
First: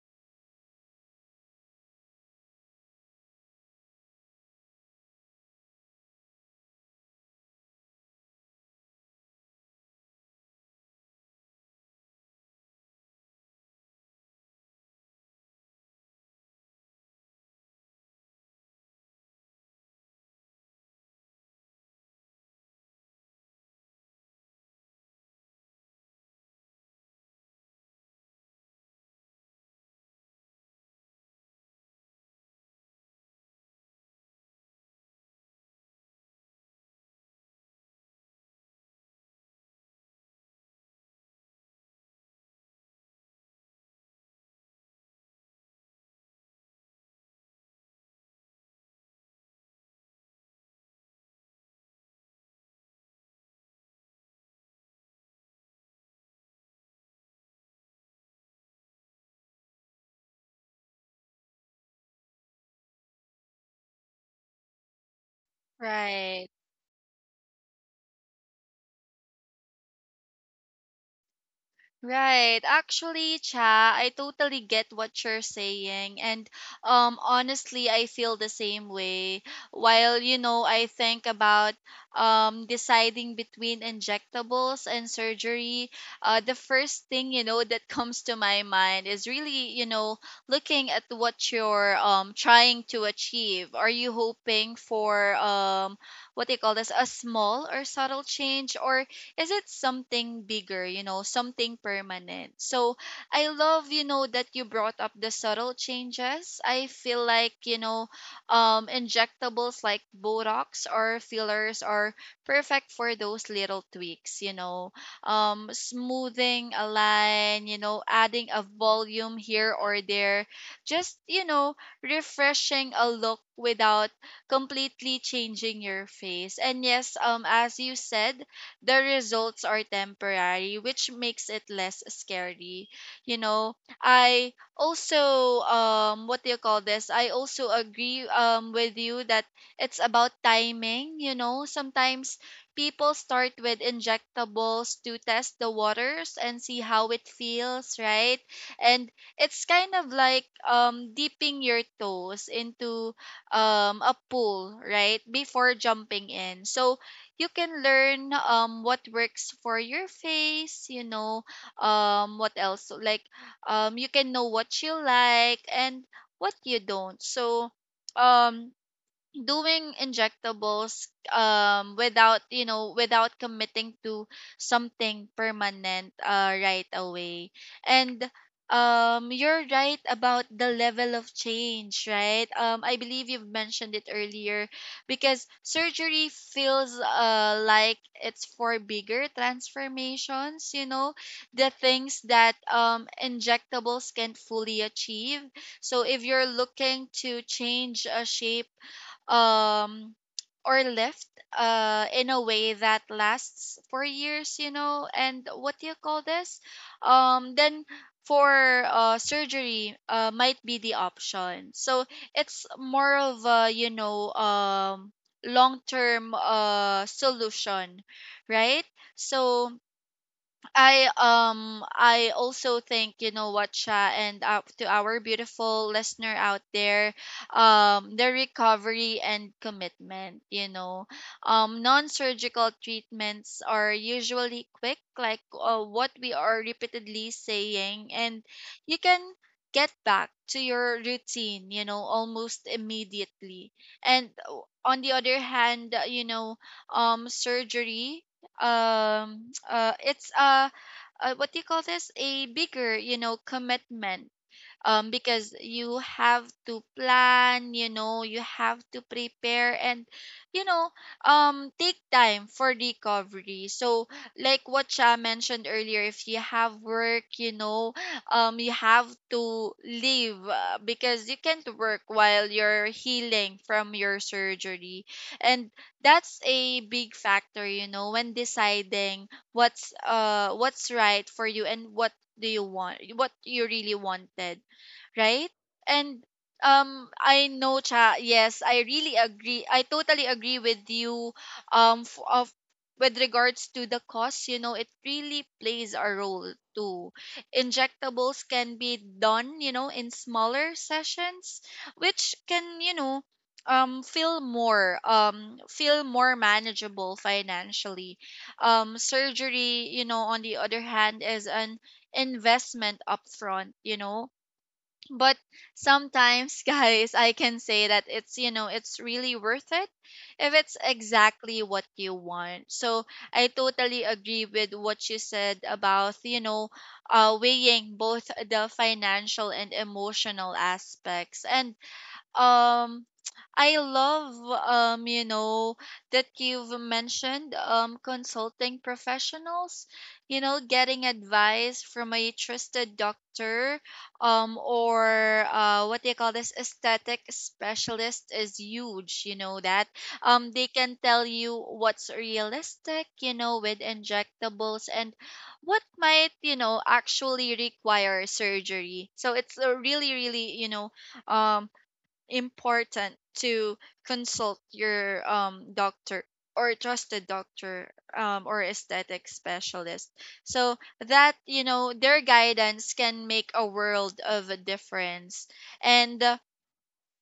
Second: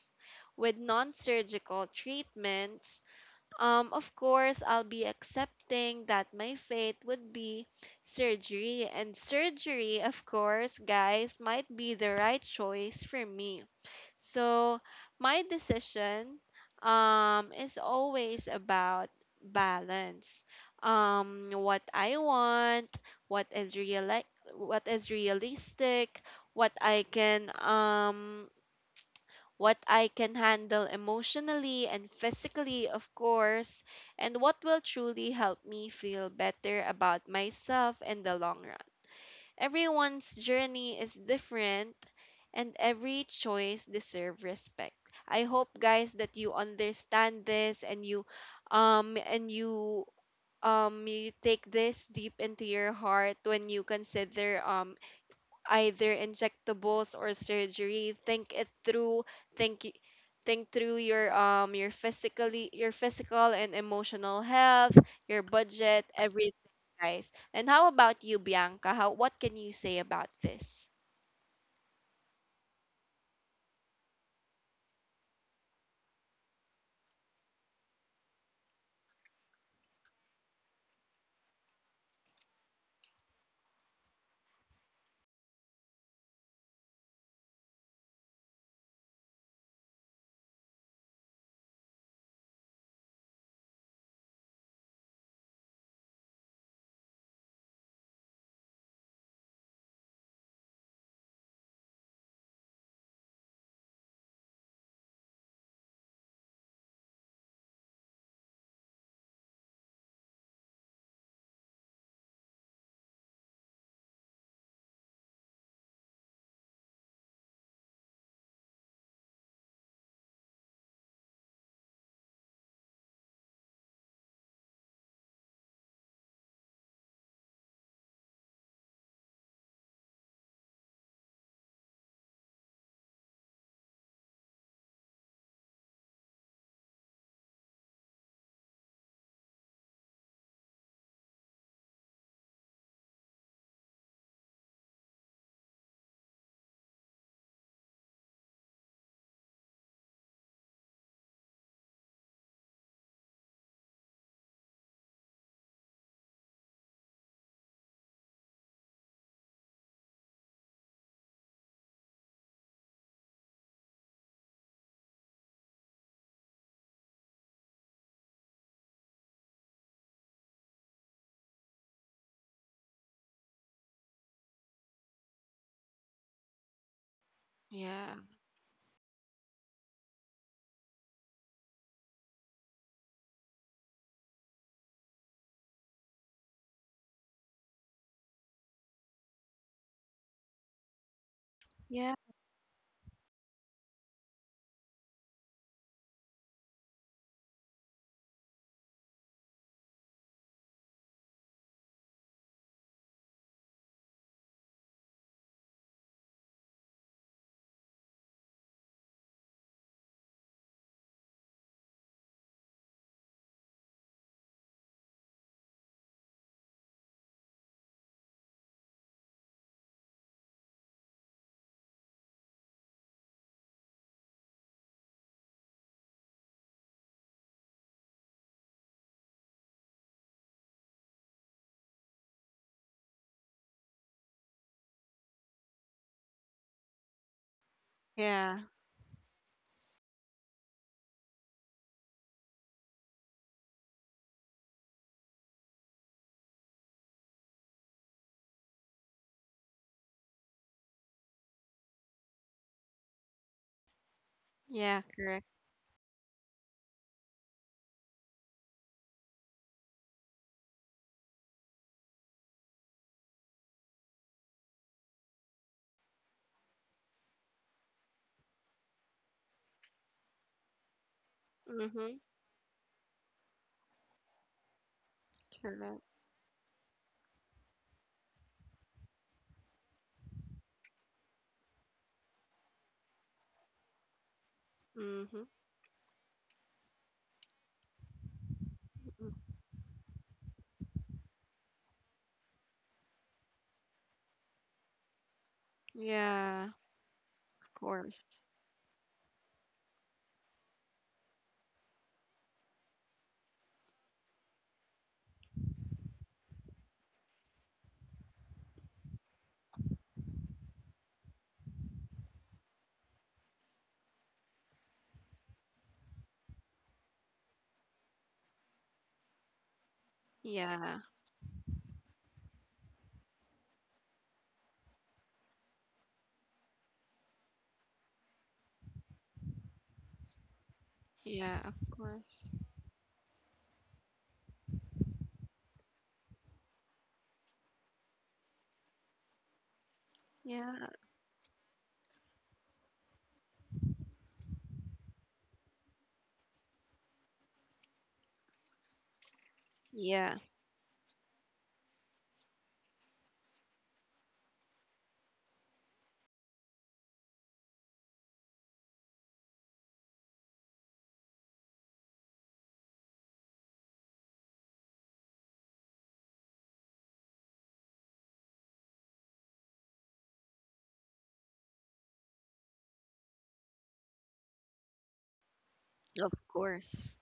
with non-surgical treatments, of course I'll be accepting that my fate would be surgery, and surgery, of course, guys, might be the right choice for me. So my decision is always about balance. What I want, what is real what is realistic, what I can, handle emotionally and physically, of course, and what will truly help me feel better about myself in the long run. Everyone's journey is different and every choice deserves respect. I hope, guys, that you understand this, and you, um and you you take this deep into your heart when you consider, either injectables or surgery. Think it through, think y- think through your, your physically your physical and emotional health, your budget,
right.
everything, guys. And how about you, Bianca? How, what can you say about this?
Right. Actually, Cha, I totally get what you're saying. And honestly, I feel the same way. While, you know, I think about deciding between injectables and surgery, the first thing, you know, that comes to my mind is really, you know, looking at what you're trying to achieve. Are you hoping for what do you call this, a small or subtle change, or is it something bigger, you know, something permanent? So I love, you know, that you brought up the subtle changes. I feel like, you know, injectables like Botox or fillers are perfect for those little tweaks, you know, smoothing a line, you know, adding a volume here or there, just, you know, refreshing a look without completely changing your face. And yes, as you said, the results are temporary, which makes it less scary. You know, I also what do you call this? I also agree with you that it's about timing, you know. Sometimes people start with injectables to test the waters and see how it feels, right? And it's kind of like dipping your toes into a pool, right? Before jumping in. So you can learn what works for your face, you know. What else, like you can know what you like and what you don't. So um doing injectables without, you know, without committing to something permanent, right away.
Yeah.
And you're right about the level of change, right? I believe you've mentioned it earlier, because surgery feels like it's for bigger transformations, you know, the
Yeah.
things that injectables can't fully achieve. So if you're looking to change a shape, um or left in a way that lasts for years, you know, and what do you call this, then for, surgery, might be the option. So it's more of a, you know, long term, uh, solution, right? So I also think, you know what, Sha, and, to our beautiful listener out there, the recovery and commitment. You know, non-surgical treatments are usually quick, like, what we are repeatedly saying, and
Yeah.
you can get back to your routine, you know, almost immediately. And, on the other hand, you know, surgery, it's a what do you call this, a bigger, you know, commitment,
Yeah. Correct.
because you have to plan, you know, you have to prepare, and, you know, take time for recovery. So, like what Cha mentioned earlier, if you have work, you know, you have to leave, because you can't work
Mm-hmm.
while you're healing from your surgery. And
Correct.
that's a big factor, you know, when deciding what's right for you, and what do you want, what you really wanted,
Mm-hmm.
right? And I know, cha, yes, I really
Mm,
agree. I totally agree with you of with regards to the cost, you know, it really plays a role
yeah.
too.
Of course.
Injectables can be done, you know, in smaller sessions, which can, you know, feel more manageable financially. Surgery, you know, on the other hand, is an investment upfront, you know, but sometimes guys, I can say that it's, you know, it's really worth it if it's
Yeah.
exactly what you want. So I totally agree with what you said about, you know, weighing both the financial and emotional aspects,
Yeah. Of
and
course.
um I love, you know, that you've mentioned consulting professionals, you know,
Yeah.
getting advice from a trusted doctor or, uh, what do you call this, aesthetic specialist, is huge, you know that.
Yeah.
They can tell you what's realistic, you know, with injectables, and what might, you know, actually require surgery. So it's a really, you know, um important to consult your doctor, or trusted doctor, or aesthetic specialist, so that, you know, their guidance can make a world of a difference. And,
Of course.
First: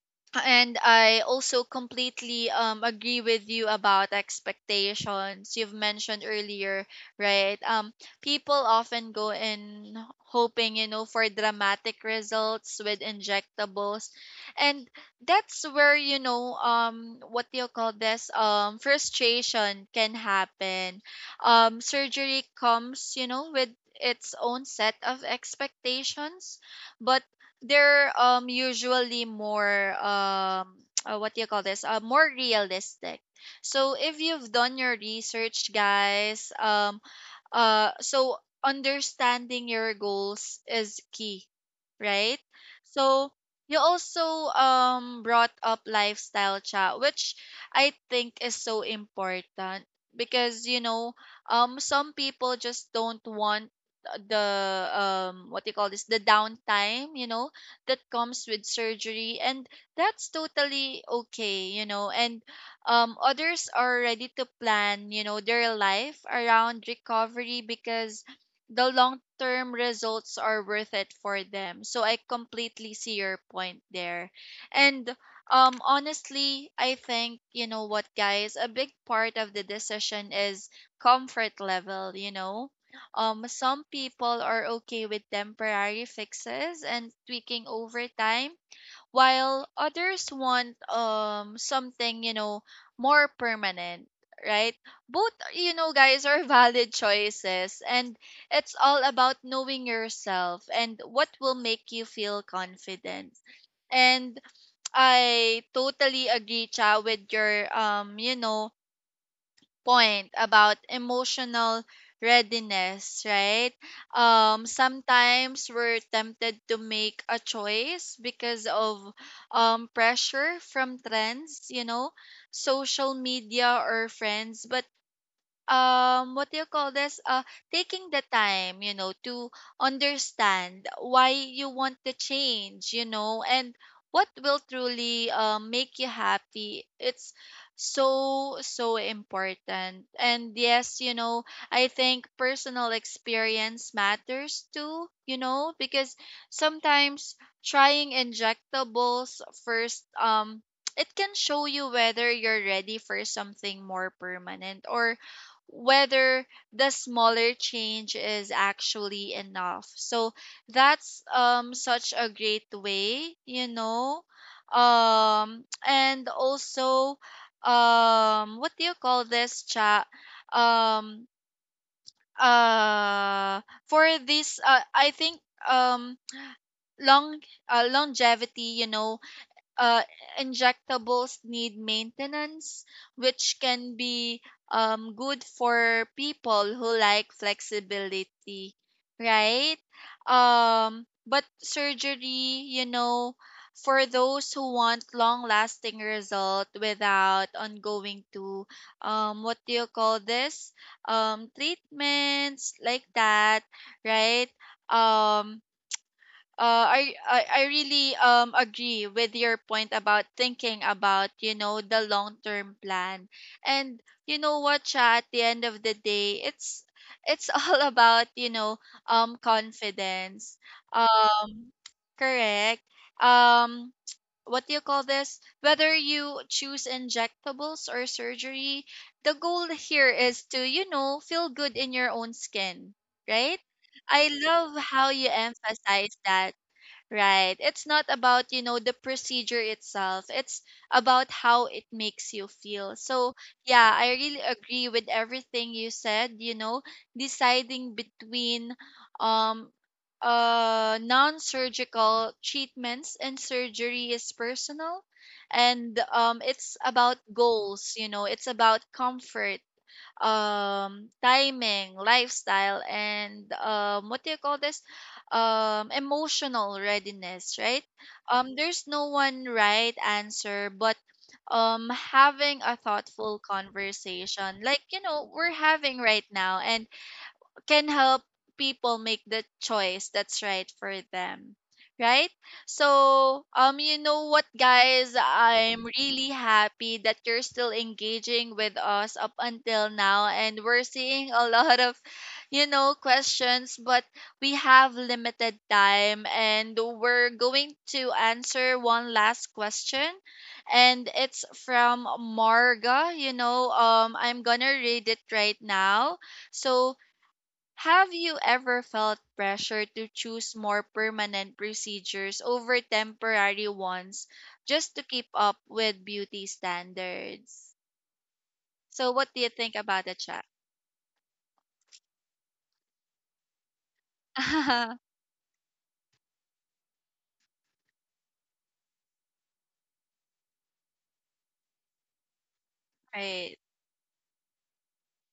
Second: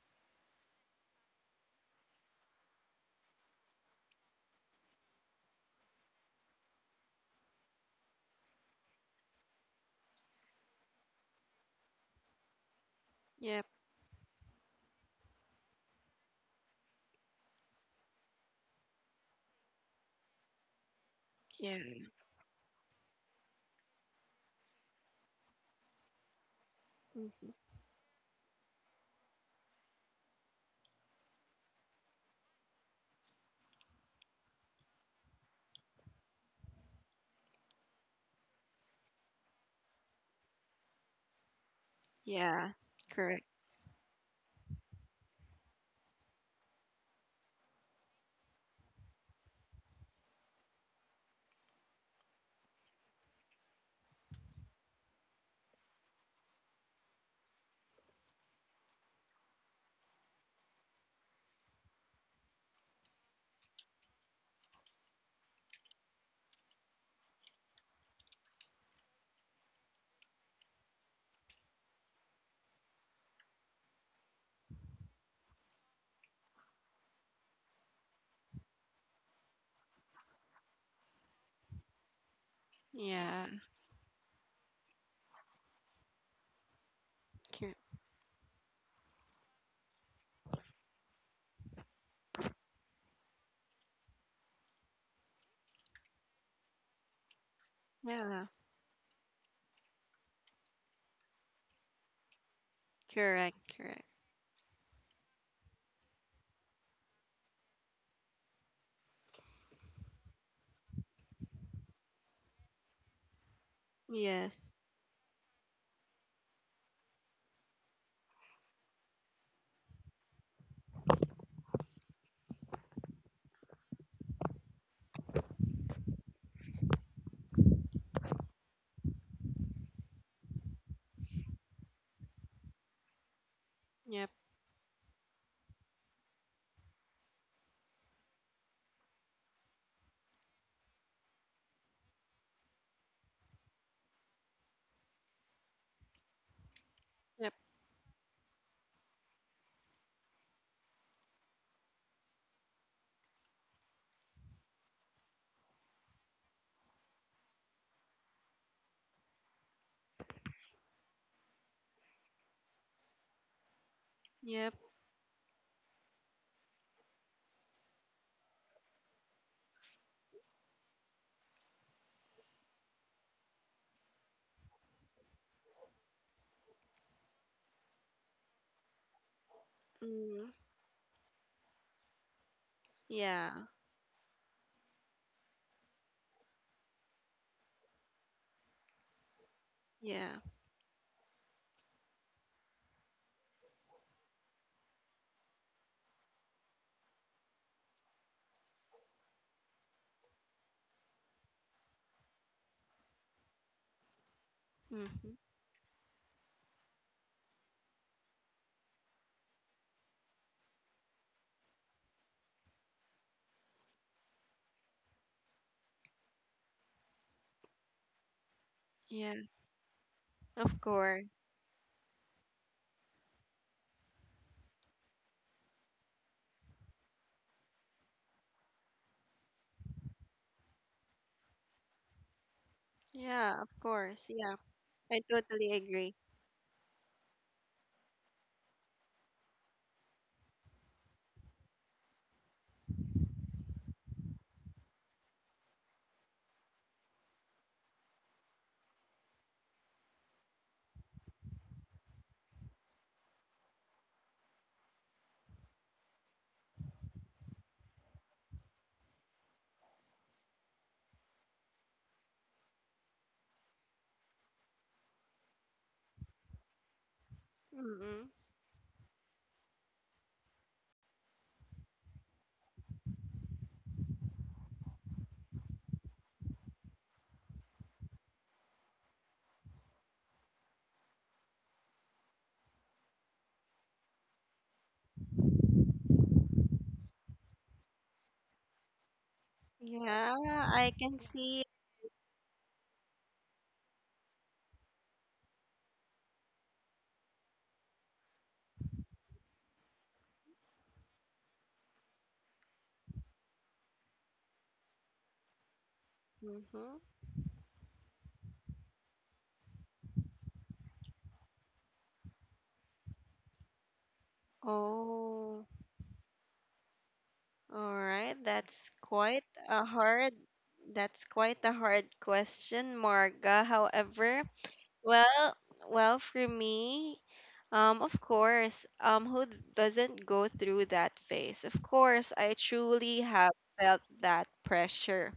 and I also completely agree with you about expectations. You've mentioned earlier, right? People often go in hoping, you know, for dramatic results with
Yep.
injectables, and that's where, you know, what do you call this, frustration can happen.
Yeah.
Surgery comes, you know, with its own set of expectations, but they're usually more what do you call this, more realistic. So if you've done your research, guys, so understanding your goals is key, right?
Yeah,
So
correct.
you also brought up lifestyle, chat, which I think is so important, because, you know, some people just don't want the what do you call this, the downtime, you know, that comes with surgery, and that's totally okay, you know. And others are ready to plan, you know, their life around recovery, because the long term results are worth it for them. So I completely see your point there. And honestly, I think, you know what, guys, a big part of the decision is comfort level, you know.
Yeah,
Some people are okay with temporary fixes and tweaking
cor-
over time while others want something more permanent, right? Both guys are valid choices, and
yeah,
it's all about knowing yourself and what will make you feel confident.
correct, correct.
And I totally agree, Cha, with your point about emotional readiness, right?
Yes.
Sometimes we're tempted to make a choice because of pressure from trends, social media or friends, but what do you call this, taking the time to understand why you want the change and what
Yep,
will truly make you happy. It's so so important. And yes, I think personal experience matters too, because sometimes
yep,
trying injectables first, it can show you whether you're ready for something more permanent or whether the smaller change is actually enough. So that's such a great way.
yep.
And also, what do you call this, chat? Um uh for this, I think, um long, longevity, uh,
Mm.
injectables need maintenance,
Yeah,
which can be, good for people who like flexibility, right?
yeah.
But surgery, for those who want long-lasting result without ongoing to, what do you call this? Treatments like that, right?
Mm-hmm.
Um, I really agree with your point about thinking about the long term plan. And you know what, Cha, at the end of the day, it's all about
Yeah,
confidence.
of course.
um Correct. um what do you call this? Whether you choose injectables or surgery, the goal here is to feel good in your own skin,
Yeah,
right?
of course.
I
Yeah,
love how
I
you
totally agree.
emphasize that. Right. It's not about, the procedure itself. It's about how it makes you feel. So, yeah, I really agree with everything you said, deciding between um non-surgical treatments and surgery is personal, and it's about goals, it's about comfort, timing, lifestyle, and what do you call this? Emotional readiness, right?
Mm-mm.
There's no one right answer, but having a thoughtful conversation, like we're having right now, and can help people make the choice that's right for them, right? So you know what, guys, I'm really happy that you're still engaging with us up until now,
Yeah,
and we're
I can
seeing a
see.
lot of questions, but we have limited time and we're going to answer one last question, and it's from Marga. I'm gonna read it right now. So,
Mm-hmm.
have you ever felt pressure to choose more permanent procedures over temporary ones just to keep up
Oh,
with beauty standards?
all right.
So, what do you think about the chat?
That's quite a hard question, Marga. However, well, well, for me, of course, who doesn't go through that phase? Of course, I truly have
Right,
felt that pressure.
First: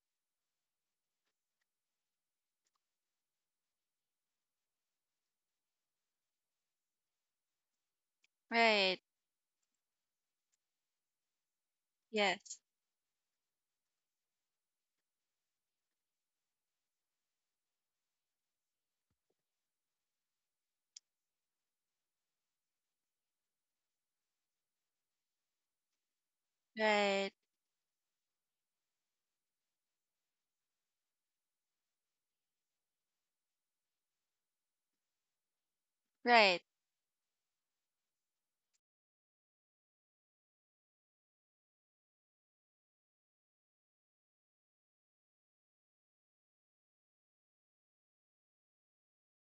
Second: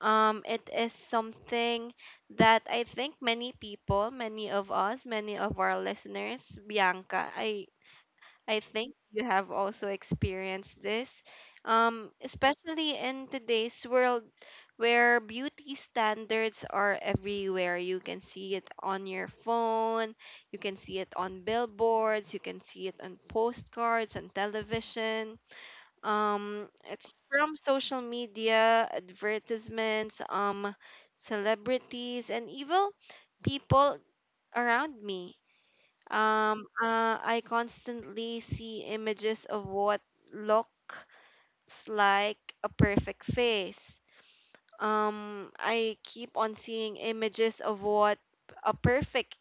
It is something that I think many people, many of us, many of our listeners, Bianca, I think
right.
you have also experienced this,
Yes.
especially in today's world where beauty standards are everywhere. You can see it on your phone, you can see it on billboards, you can see it on postcards, on television. It's
Right,
from social media, advertisements, celebrities, and even people around me.
right,
I constantly see images of what looks like a perfect face. I keep on seeing images of what a perfect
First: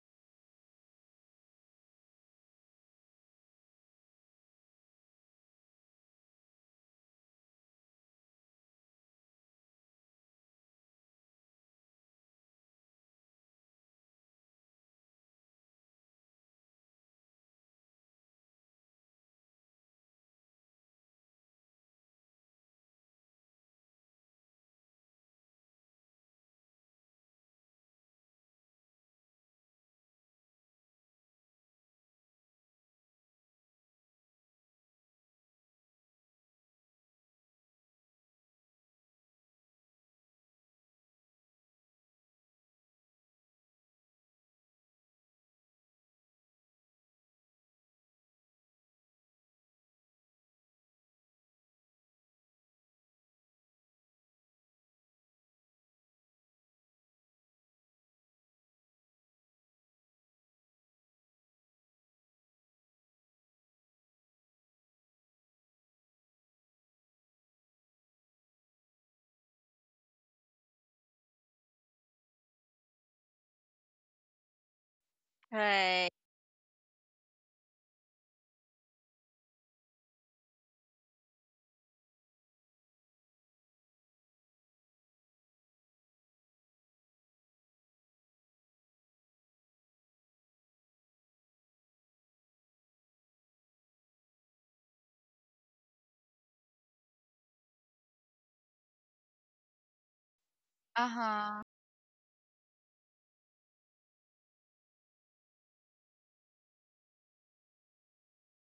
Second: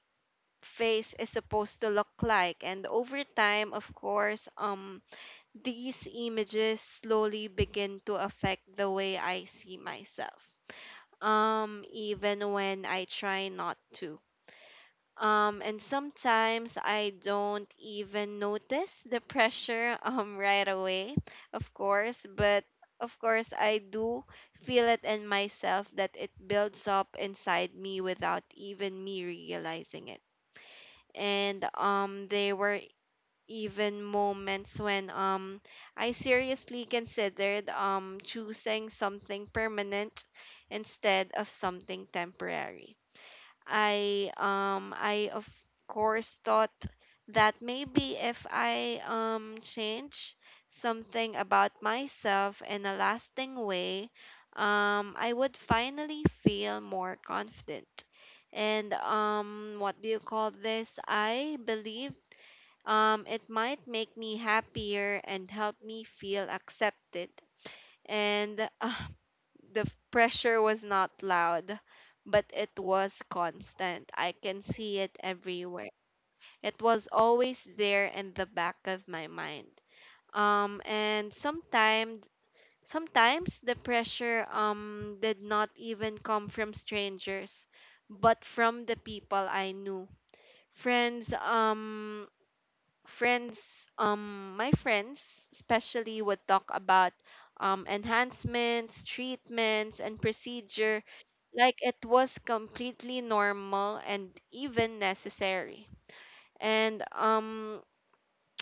face is supposed to look like, and over time, of course, these images slowly begin to affect the way I see myself. Even when I try not to. And sometimes I don't even notice the pressure right away, of course, but of course I do feel it in myself that it builds up inside me without even me realizing it. And there were even moments when I seriously considered choosing something permanent instead of something temporary. I, of course, thought that maybe if I change something about myself in a lasting way, I would finally feel more confident. And what do you call this? I believe it might make me happier and help me feel accepted. And the pressure was not loud, but it was constant. I can see it everywhere.
right.
It was always there in the back of my mind. And sometimes the pressure did not even come from strangers, but from the people I knew. Friends friends My friends especially would talk about enhancements, treatments, and procedure
Uh huh,
like it was completely normal and even necessary. And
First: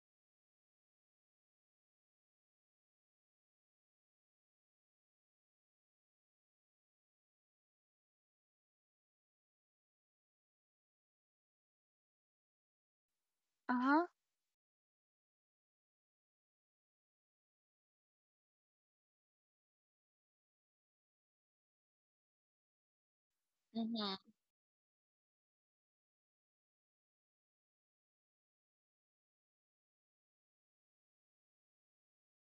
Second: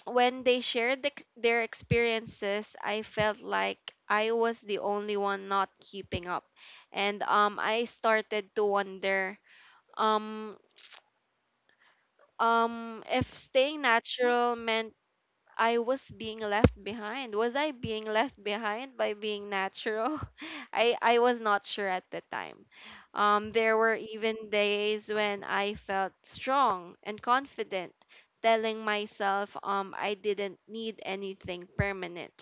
when they shared their experiences, I felt like I was the only one not keeping up. And I started to wonder, um if
uh
staying
huh,
natural meant I was being left behind. Was I being left behind by being natural? I was not sure at the time. There were
mm-hmm.
even days when I felt strong and confident, telling myself I didn't need anything permanent.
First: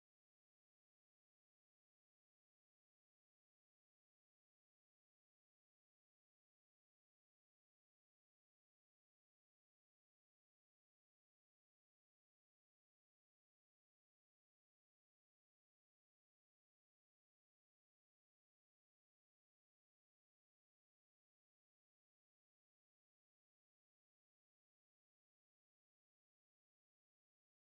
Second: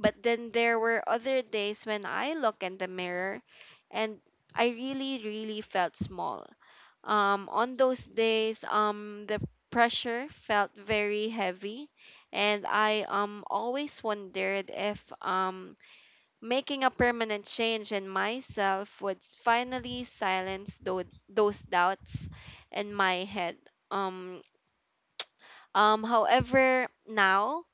But then there were other days when I look in the mirror, and I really, really felt small. On those days, the pressure felt very heavy, and I, always wondered if, making a permanent change in myself would finally silence those doubts in my head. Um, However, now,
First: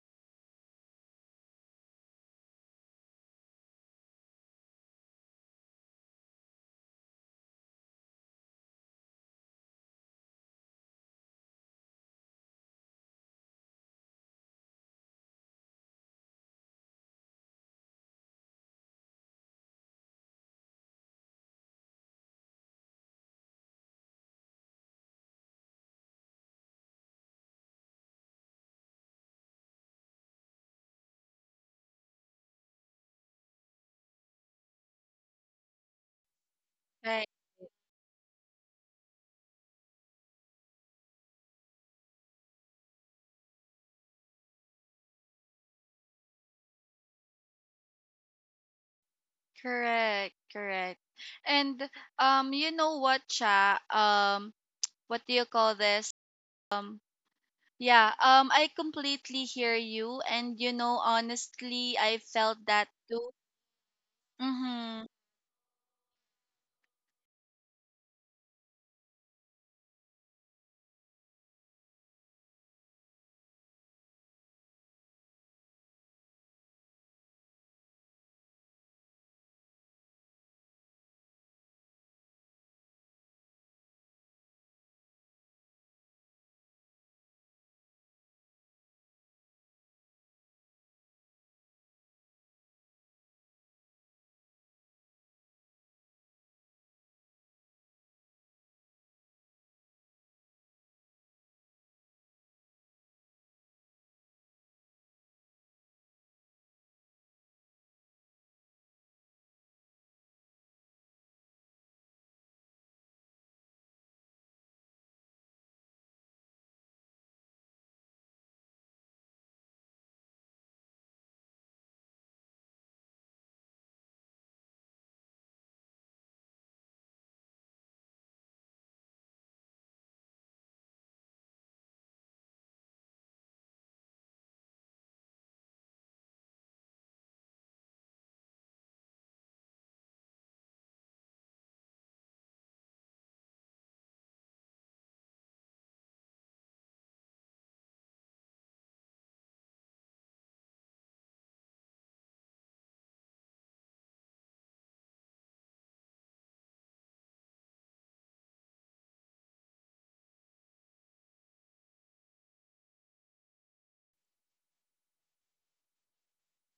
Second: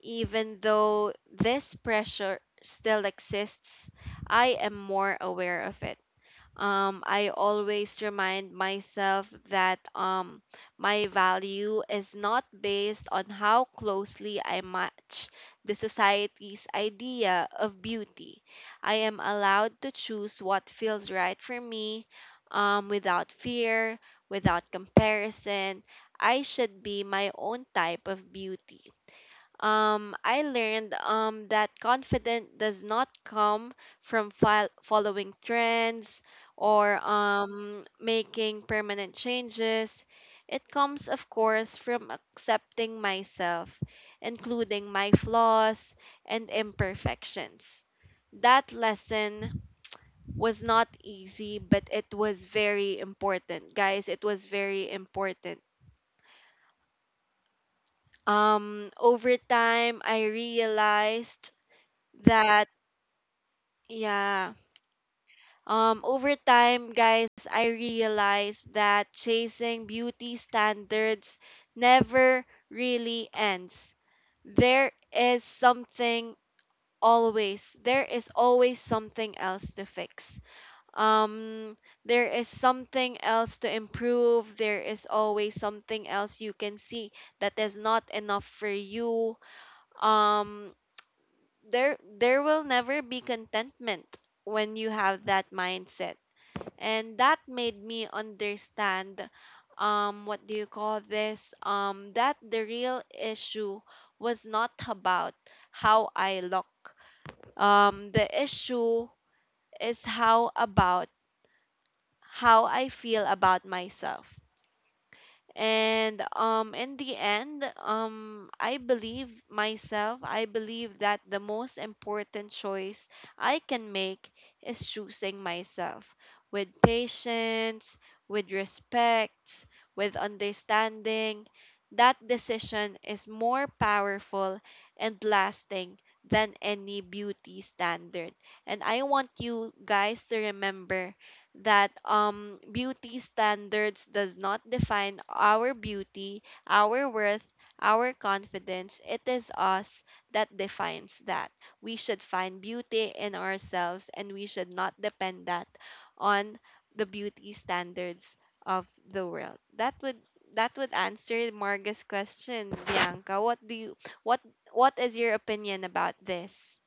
even though this pressure still exists, I am more aware of it. I always remind myself that, my value is not based on how closely I match the society's idea of beauty. I am allowed to choose what feels right for me, without fear, without comparison. I should be my own type of beauty. I learned, that confidence does not come from following trends, or
Right.
making permanent changes. It comes, of course, from accepting myself, including my flaws and imperfections. That lesson
Correct,
was not
correct.
easy, but
And
it was
you know
very
what,
important,
chat?
guys. It was very
What do you
important.
call this? Um. Yeah, I
Over
completely hear
time,
you,
I
and you know,
realized
honestly, I felt
that.
that too.
Yeah.
Mm-hmm.
Over time, guys, I realized that chasing beauty standards never really ends. There is something always. There is always something else to fix. Um, there is something else to improve. There is always something else you can see that is not enough for you. Um, there will never be contentment when you have that mindset, and that made me understand, what do you call this, that the real issue was not about how I look. The issue is how about how I feel about myself. And in the end, I believe that the most important choice I can make is choosing myself, with patience, with respect, with understanding. That decision is more powerful and lasting than any beauty standard. And I want you guys to remember that beauty standards does not define our beauty, our worth, our confidence. It is us that defines that. We should find beauty in ourselves, and we should not depend that on the beauty standards of the world. That would answer Marga's question, Bianca. What what is your opinion about this?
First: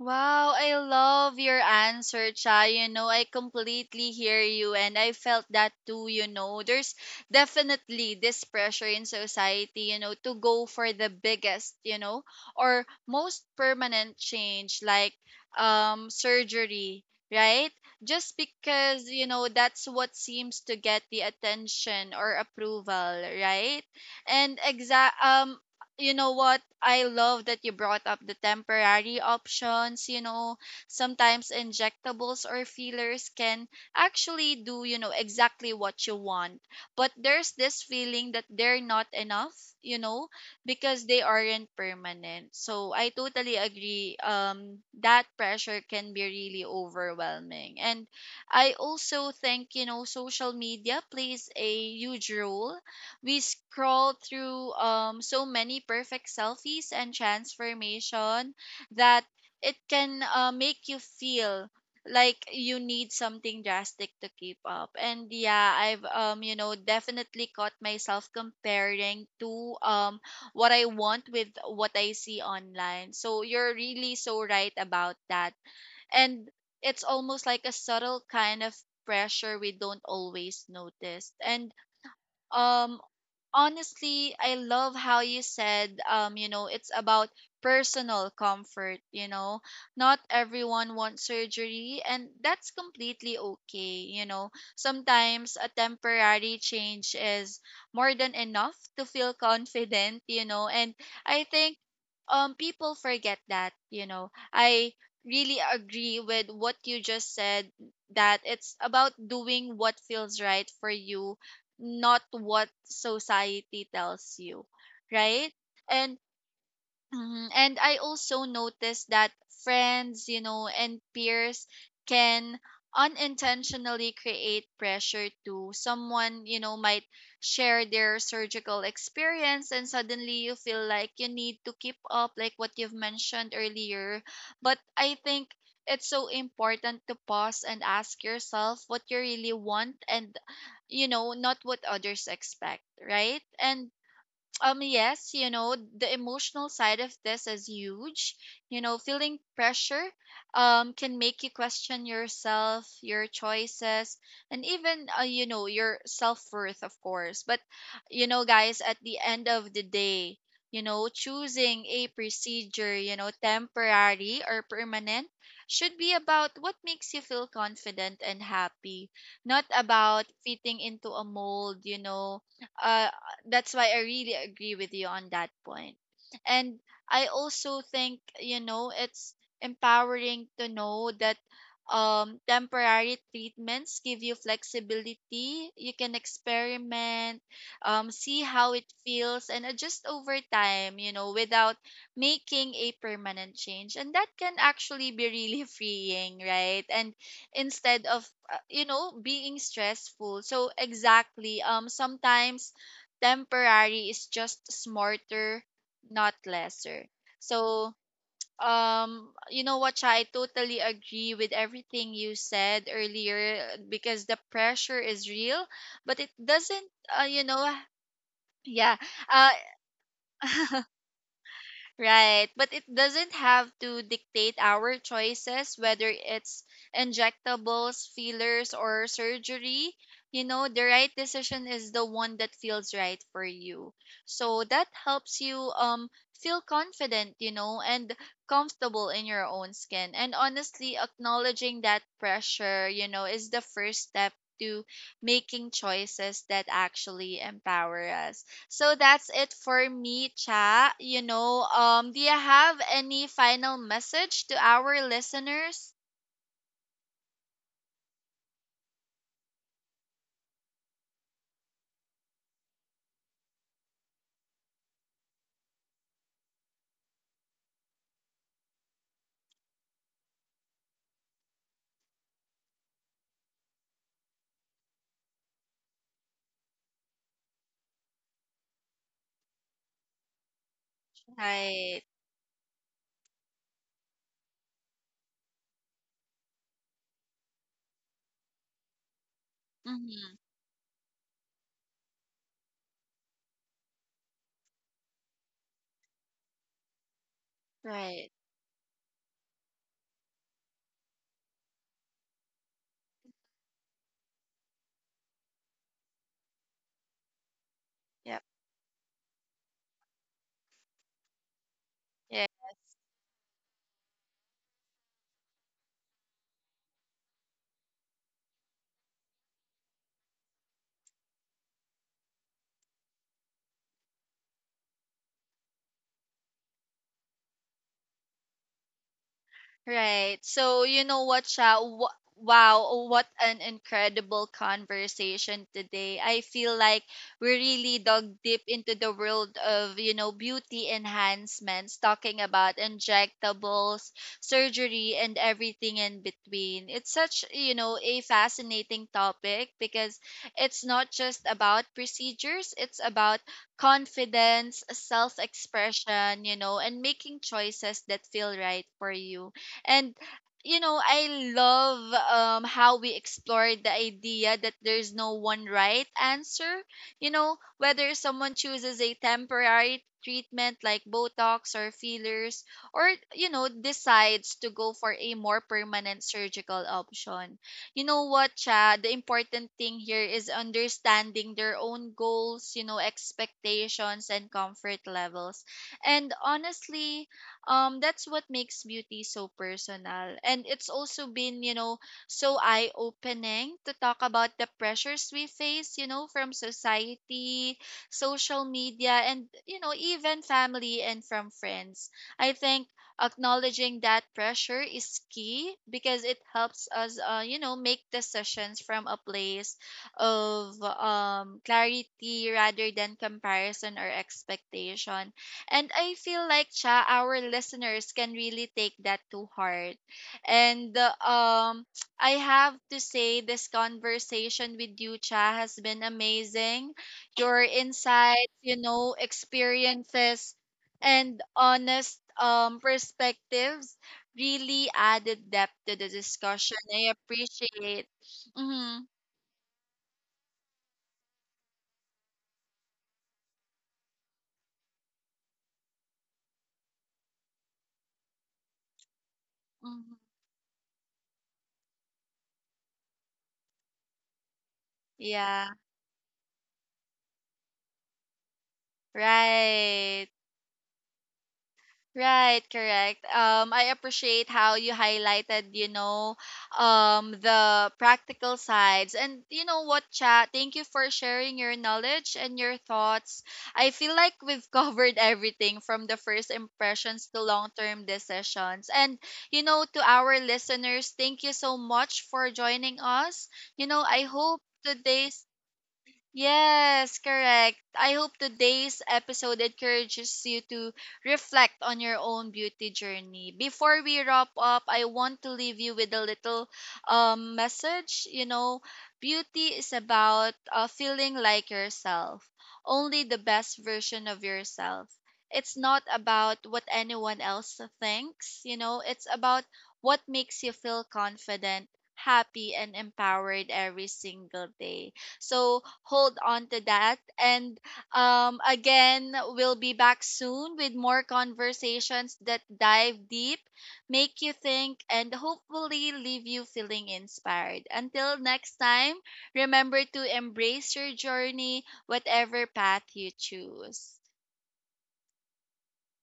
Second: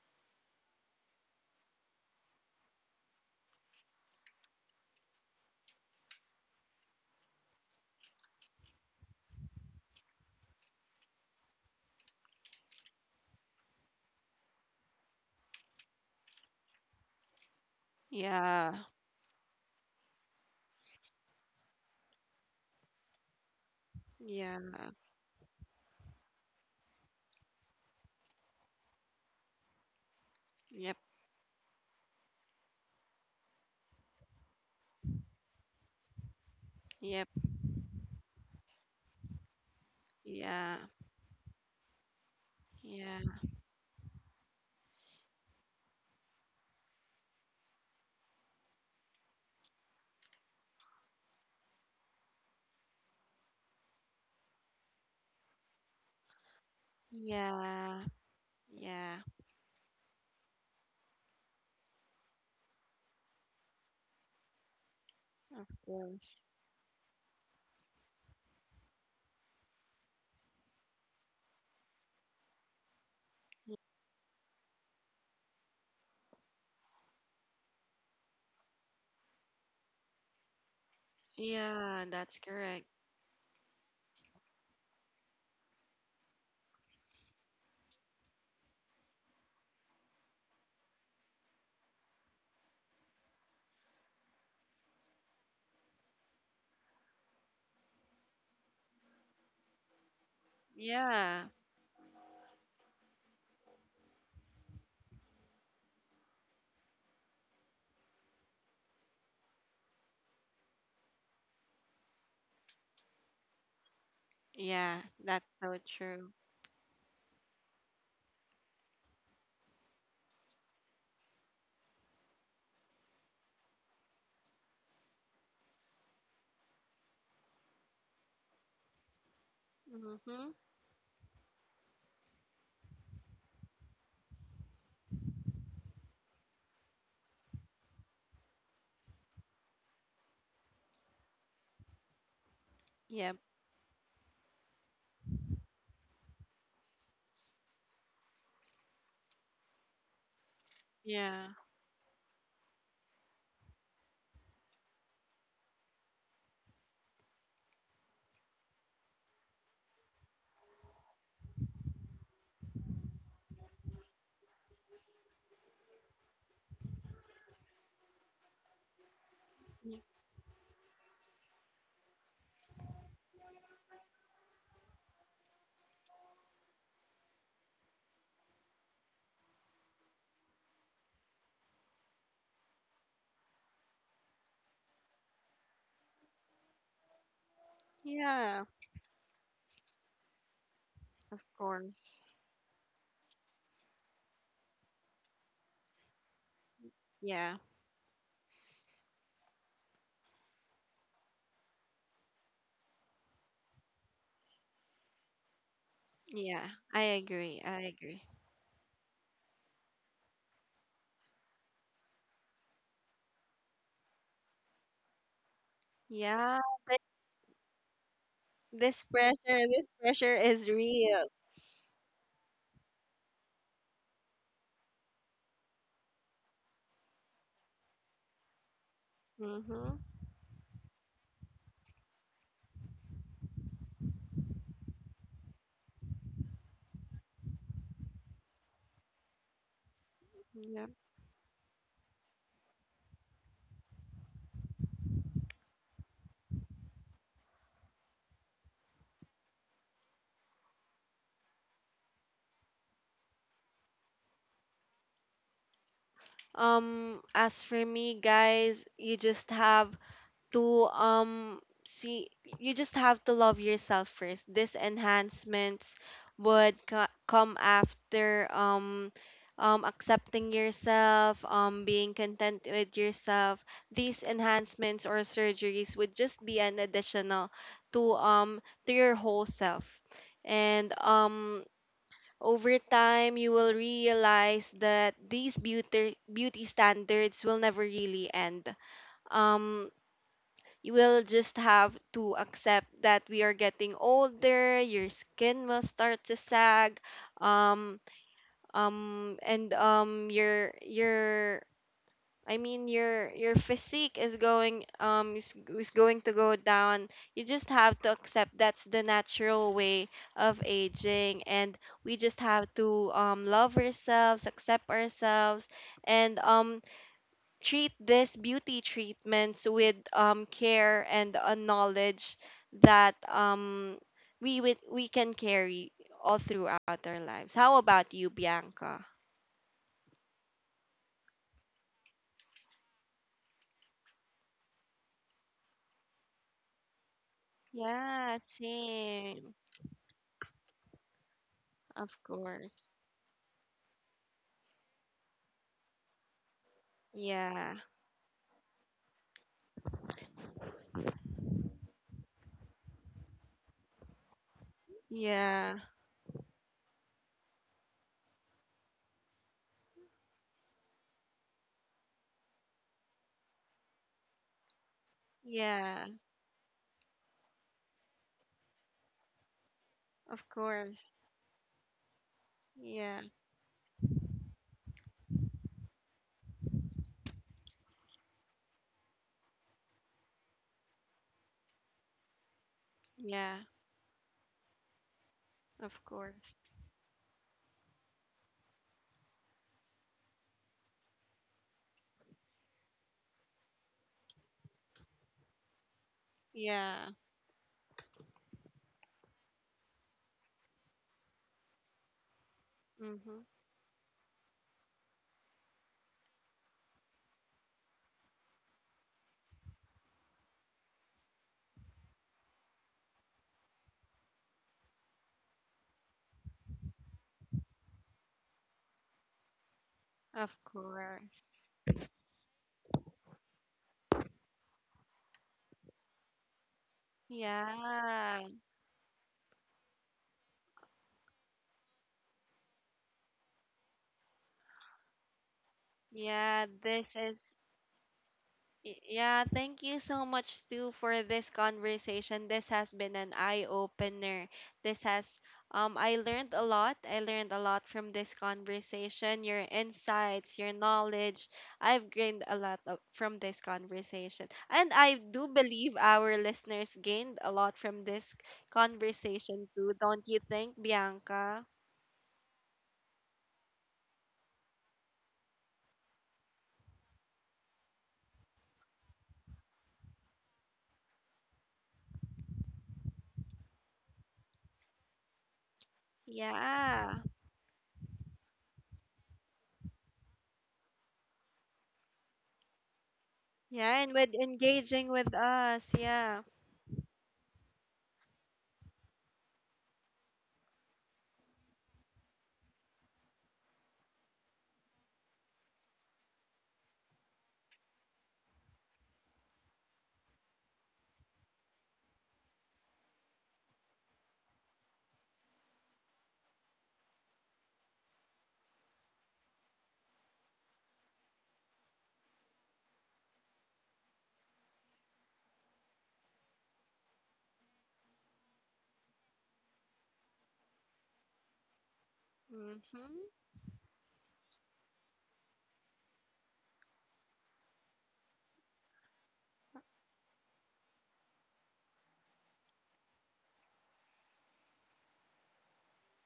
Wow, I love your answer, Cha. You know, I completely hear you and I felt that too, you know. There's definitely this pressure in society, you know, to go for the biggest, you know, or most permanent change like surgery, right? Just
Yeah.
because, you know, that's what seems to get the attention or approval, right?
Yeah.
And exact you know what? I love that you brought up the temporary options. You know,
Yep.
sometimes injectables or fillers can actually do, you know, exactly what you want. But
Yep.
there's this feeling that they're not enough, you know,
Yeah.
because they aren't permanent. So I
Yeah.
totally agree. That pressure can be really overwhelming. And I also think, you know, social media plays a huge role. We scroll through so many perfect selfies and
Yeah,
transformation
yeah,
that it can make you feel like you need something drastic to keep up, and
of
yeah, I've
course.
you know definitely caught myself comparing to what I want with what I see online, so you're really so right about that. And it's almost like a subtle kind of pressure we don't always notice. And
Yeah, that's correct.
um honestly, I love how you said, you know, it's about personal comfort, you know. Not everyone wants surgery, and that's completely okay, you know. Sometimes a temporary change is more than enough to feel confident, you know. And I
Yeah,
think people forget that, you know. I really agree with what you just said, that it's about doing what feels right for you, not what society tells you,
yeah,
right?
that's so
And
true.
Mhm. And I also noticed that friends, you know, and peers can unintentionally create pressure too. Someone, you know, might share their surgical experience and suddenly
Mm-hmm.
you feel like you need to keep up, like what you've mentioned earlier. But I think it's so important to pause and ask yourself what you really want, and you know, not what others expect,
Yep.
right? And yes, you know, the emotional side of this is huge. You know, feeling pressure can make you
Yeah.
question yourself, your choices, and even you know, your self-worth, of course. But you know, guys, at the end of the day, you know, choosing a procedure, you know, temporary or permanent, should be about what makes you feel confident and happy, not
y-
about fitting into a mold, you know. uh, that's why I really agree with you on that point. And I also think, you know, it's empowering to know that temporary treatments give you flexibility. You can experiment, see
Yeah,
how it feels, and adjust over time, you know,
of
without
course.
making a permanent change. And that can actually be really freeing, right? And
Yeah,
instead of you know being stressful, so exactly sometimes temporary is just smarter, not
yeah,
lesser.
I agree. I
So,
agree.
you know what, Cha, I totally agree with everything you said earlier, because the pressure is real, but it
Yeah,
doesn't,
thi-
you know, yeah, uh,
this pressure is real.
right, but it doesn't have to dictate our choices, whether it's injectables, fillers, or surgery.
Mm-hmm.
You know, the right decision is the one that feels right for you. So that helps you feel confident, you know, and comfortable in your own skin. And
Yeah.
honestly, acknowledging that pressure, you know, is the first step to making choices that actually empower us. So that's it for me, Cha. You know, do you have any final message to our listeners?
As for me, guys, to um see you just have to love yourself first. These enhancements would come after, accepting yourself, being content with yourself. These enhancements or surgeries would just be an additional to, to your whole self. And
Right.
over time you will realize that these beauty standards will never really end. um
Mm-hmm.
you will just have to accept that we are getting older, your skin will start to sag, um
Right.
and your, I mean, your, physique is going, is going to go down. You just have to
Yep.
accept that's the natural way of aging, and we just
Yeah.
have to love ourselves, accept ourselves, and treat these beauty treatments with, care and a knowledge that, we can carry all throughout our lives. How about you, Bianca?
Right. So you know what, Sha? Wow, what an incredible conversation today. I feel like we really dug
Yeah,
deep into the
same.
world of, you know, beauty enhancements,
Of
talking about
course.
injectables, surgery, and everything in between. It's such,
Yeah,
you know, a fascinating topic because it's not just about procedures, it's about confidence, self
yeah.
expression, you know, and making choices that feel right for you. And you know I love how we explored the idea that there's no one right
Yeah,
answer, you know, whether someone chooses a temporary
of
treatment like
course.
Botox or fillers, or
Yeah,
you know decides to go for a more permanent surgical option. You know what, Cha? The important thing here is understanding their own goals, you know,
yeah,
expectations and comfort levels.
of
And
course.
honestly, that's what makes beauty so personal. And it's also been, you know, so eye opening to talk about the pressures we face, you know, from
Yeah,
society, social media, and you know even family and from friends. I think
mm-hmm,
acknowledging that pressure is key because it helps us you know make decisions from a place of clarity rather than comparison or expectation. And I feel like, Cha, our listeners can really take that to heart.
of
And
course.
I have to say this conversation with you, Cha, has been amazing. Your
Yeah,
insights, you know, experiences, and honest perspectives really added depth to the
yeah,
discussion. I appreciate. Mhm.
Yeah, thank you so much, Stu, for this conversation. This has been an eye opener. This has, I learned a lot. I learned a lot from this conversation. Your
Mhm.
insights, your knowledge. I've gained a lot from this conversation. And I do
Yeah,
believe our listeners gained a lot from this conversation too, don't
right.
you think, Bianca?
Right, correct. I appreciate how you highlighted, you know, the practical sides. And you know what, chat? Thank you for sharing your knowledge and your thoughts. I feel like we've covered everything from the first
Yeah.
impressions to long-term decisions. And you know, to our listeners, thank you so much for joining us. You
Yeah,
know,
and
I
with
hope
engaging with
today's
us. Yeah.
Yes, correct. I hope today's episode encourages you to reflect on your own beauty journey. Before we wrap up, I want to leave you with a little message. You know, beauty is about feeling like yourself, only the best version of yourself. It's not about what anyone else thinks, you know, it's about what makes you feel confident, happy, and empowered every single day. So hold on to that. And again, we'll be back soon with more conversations that dive
Mm-hmm.
deep, make you think, and hopefully leave you feeling inspired. Until next time, remember to embrace your journey, whatever path you choose.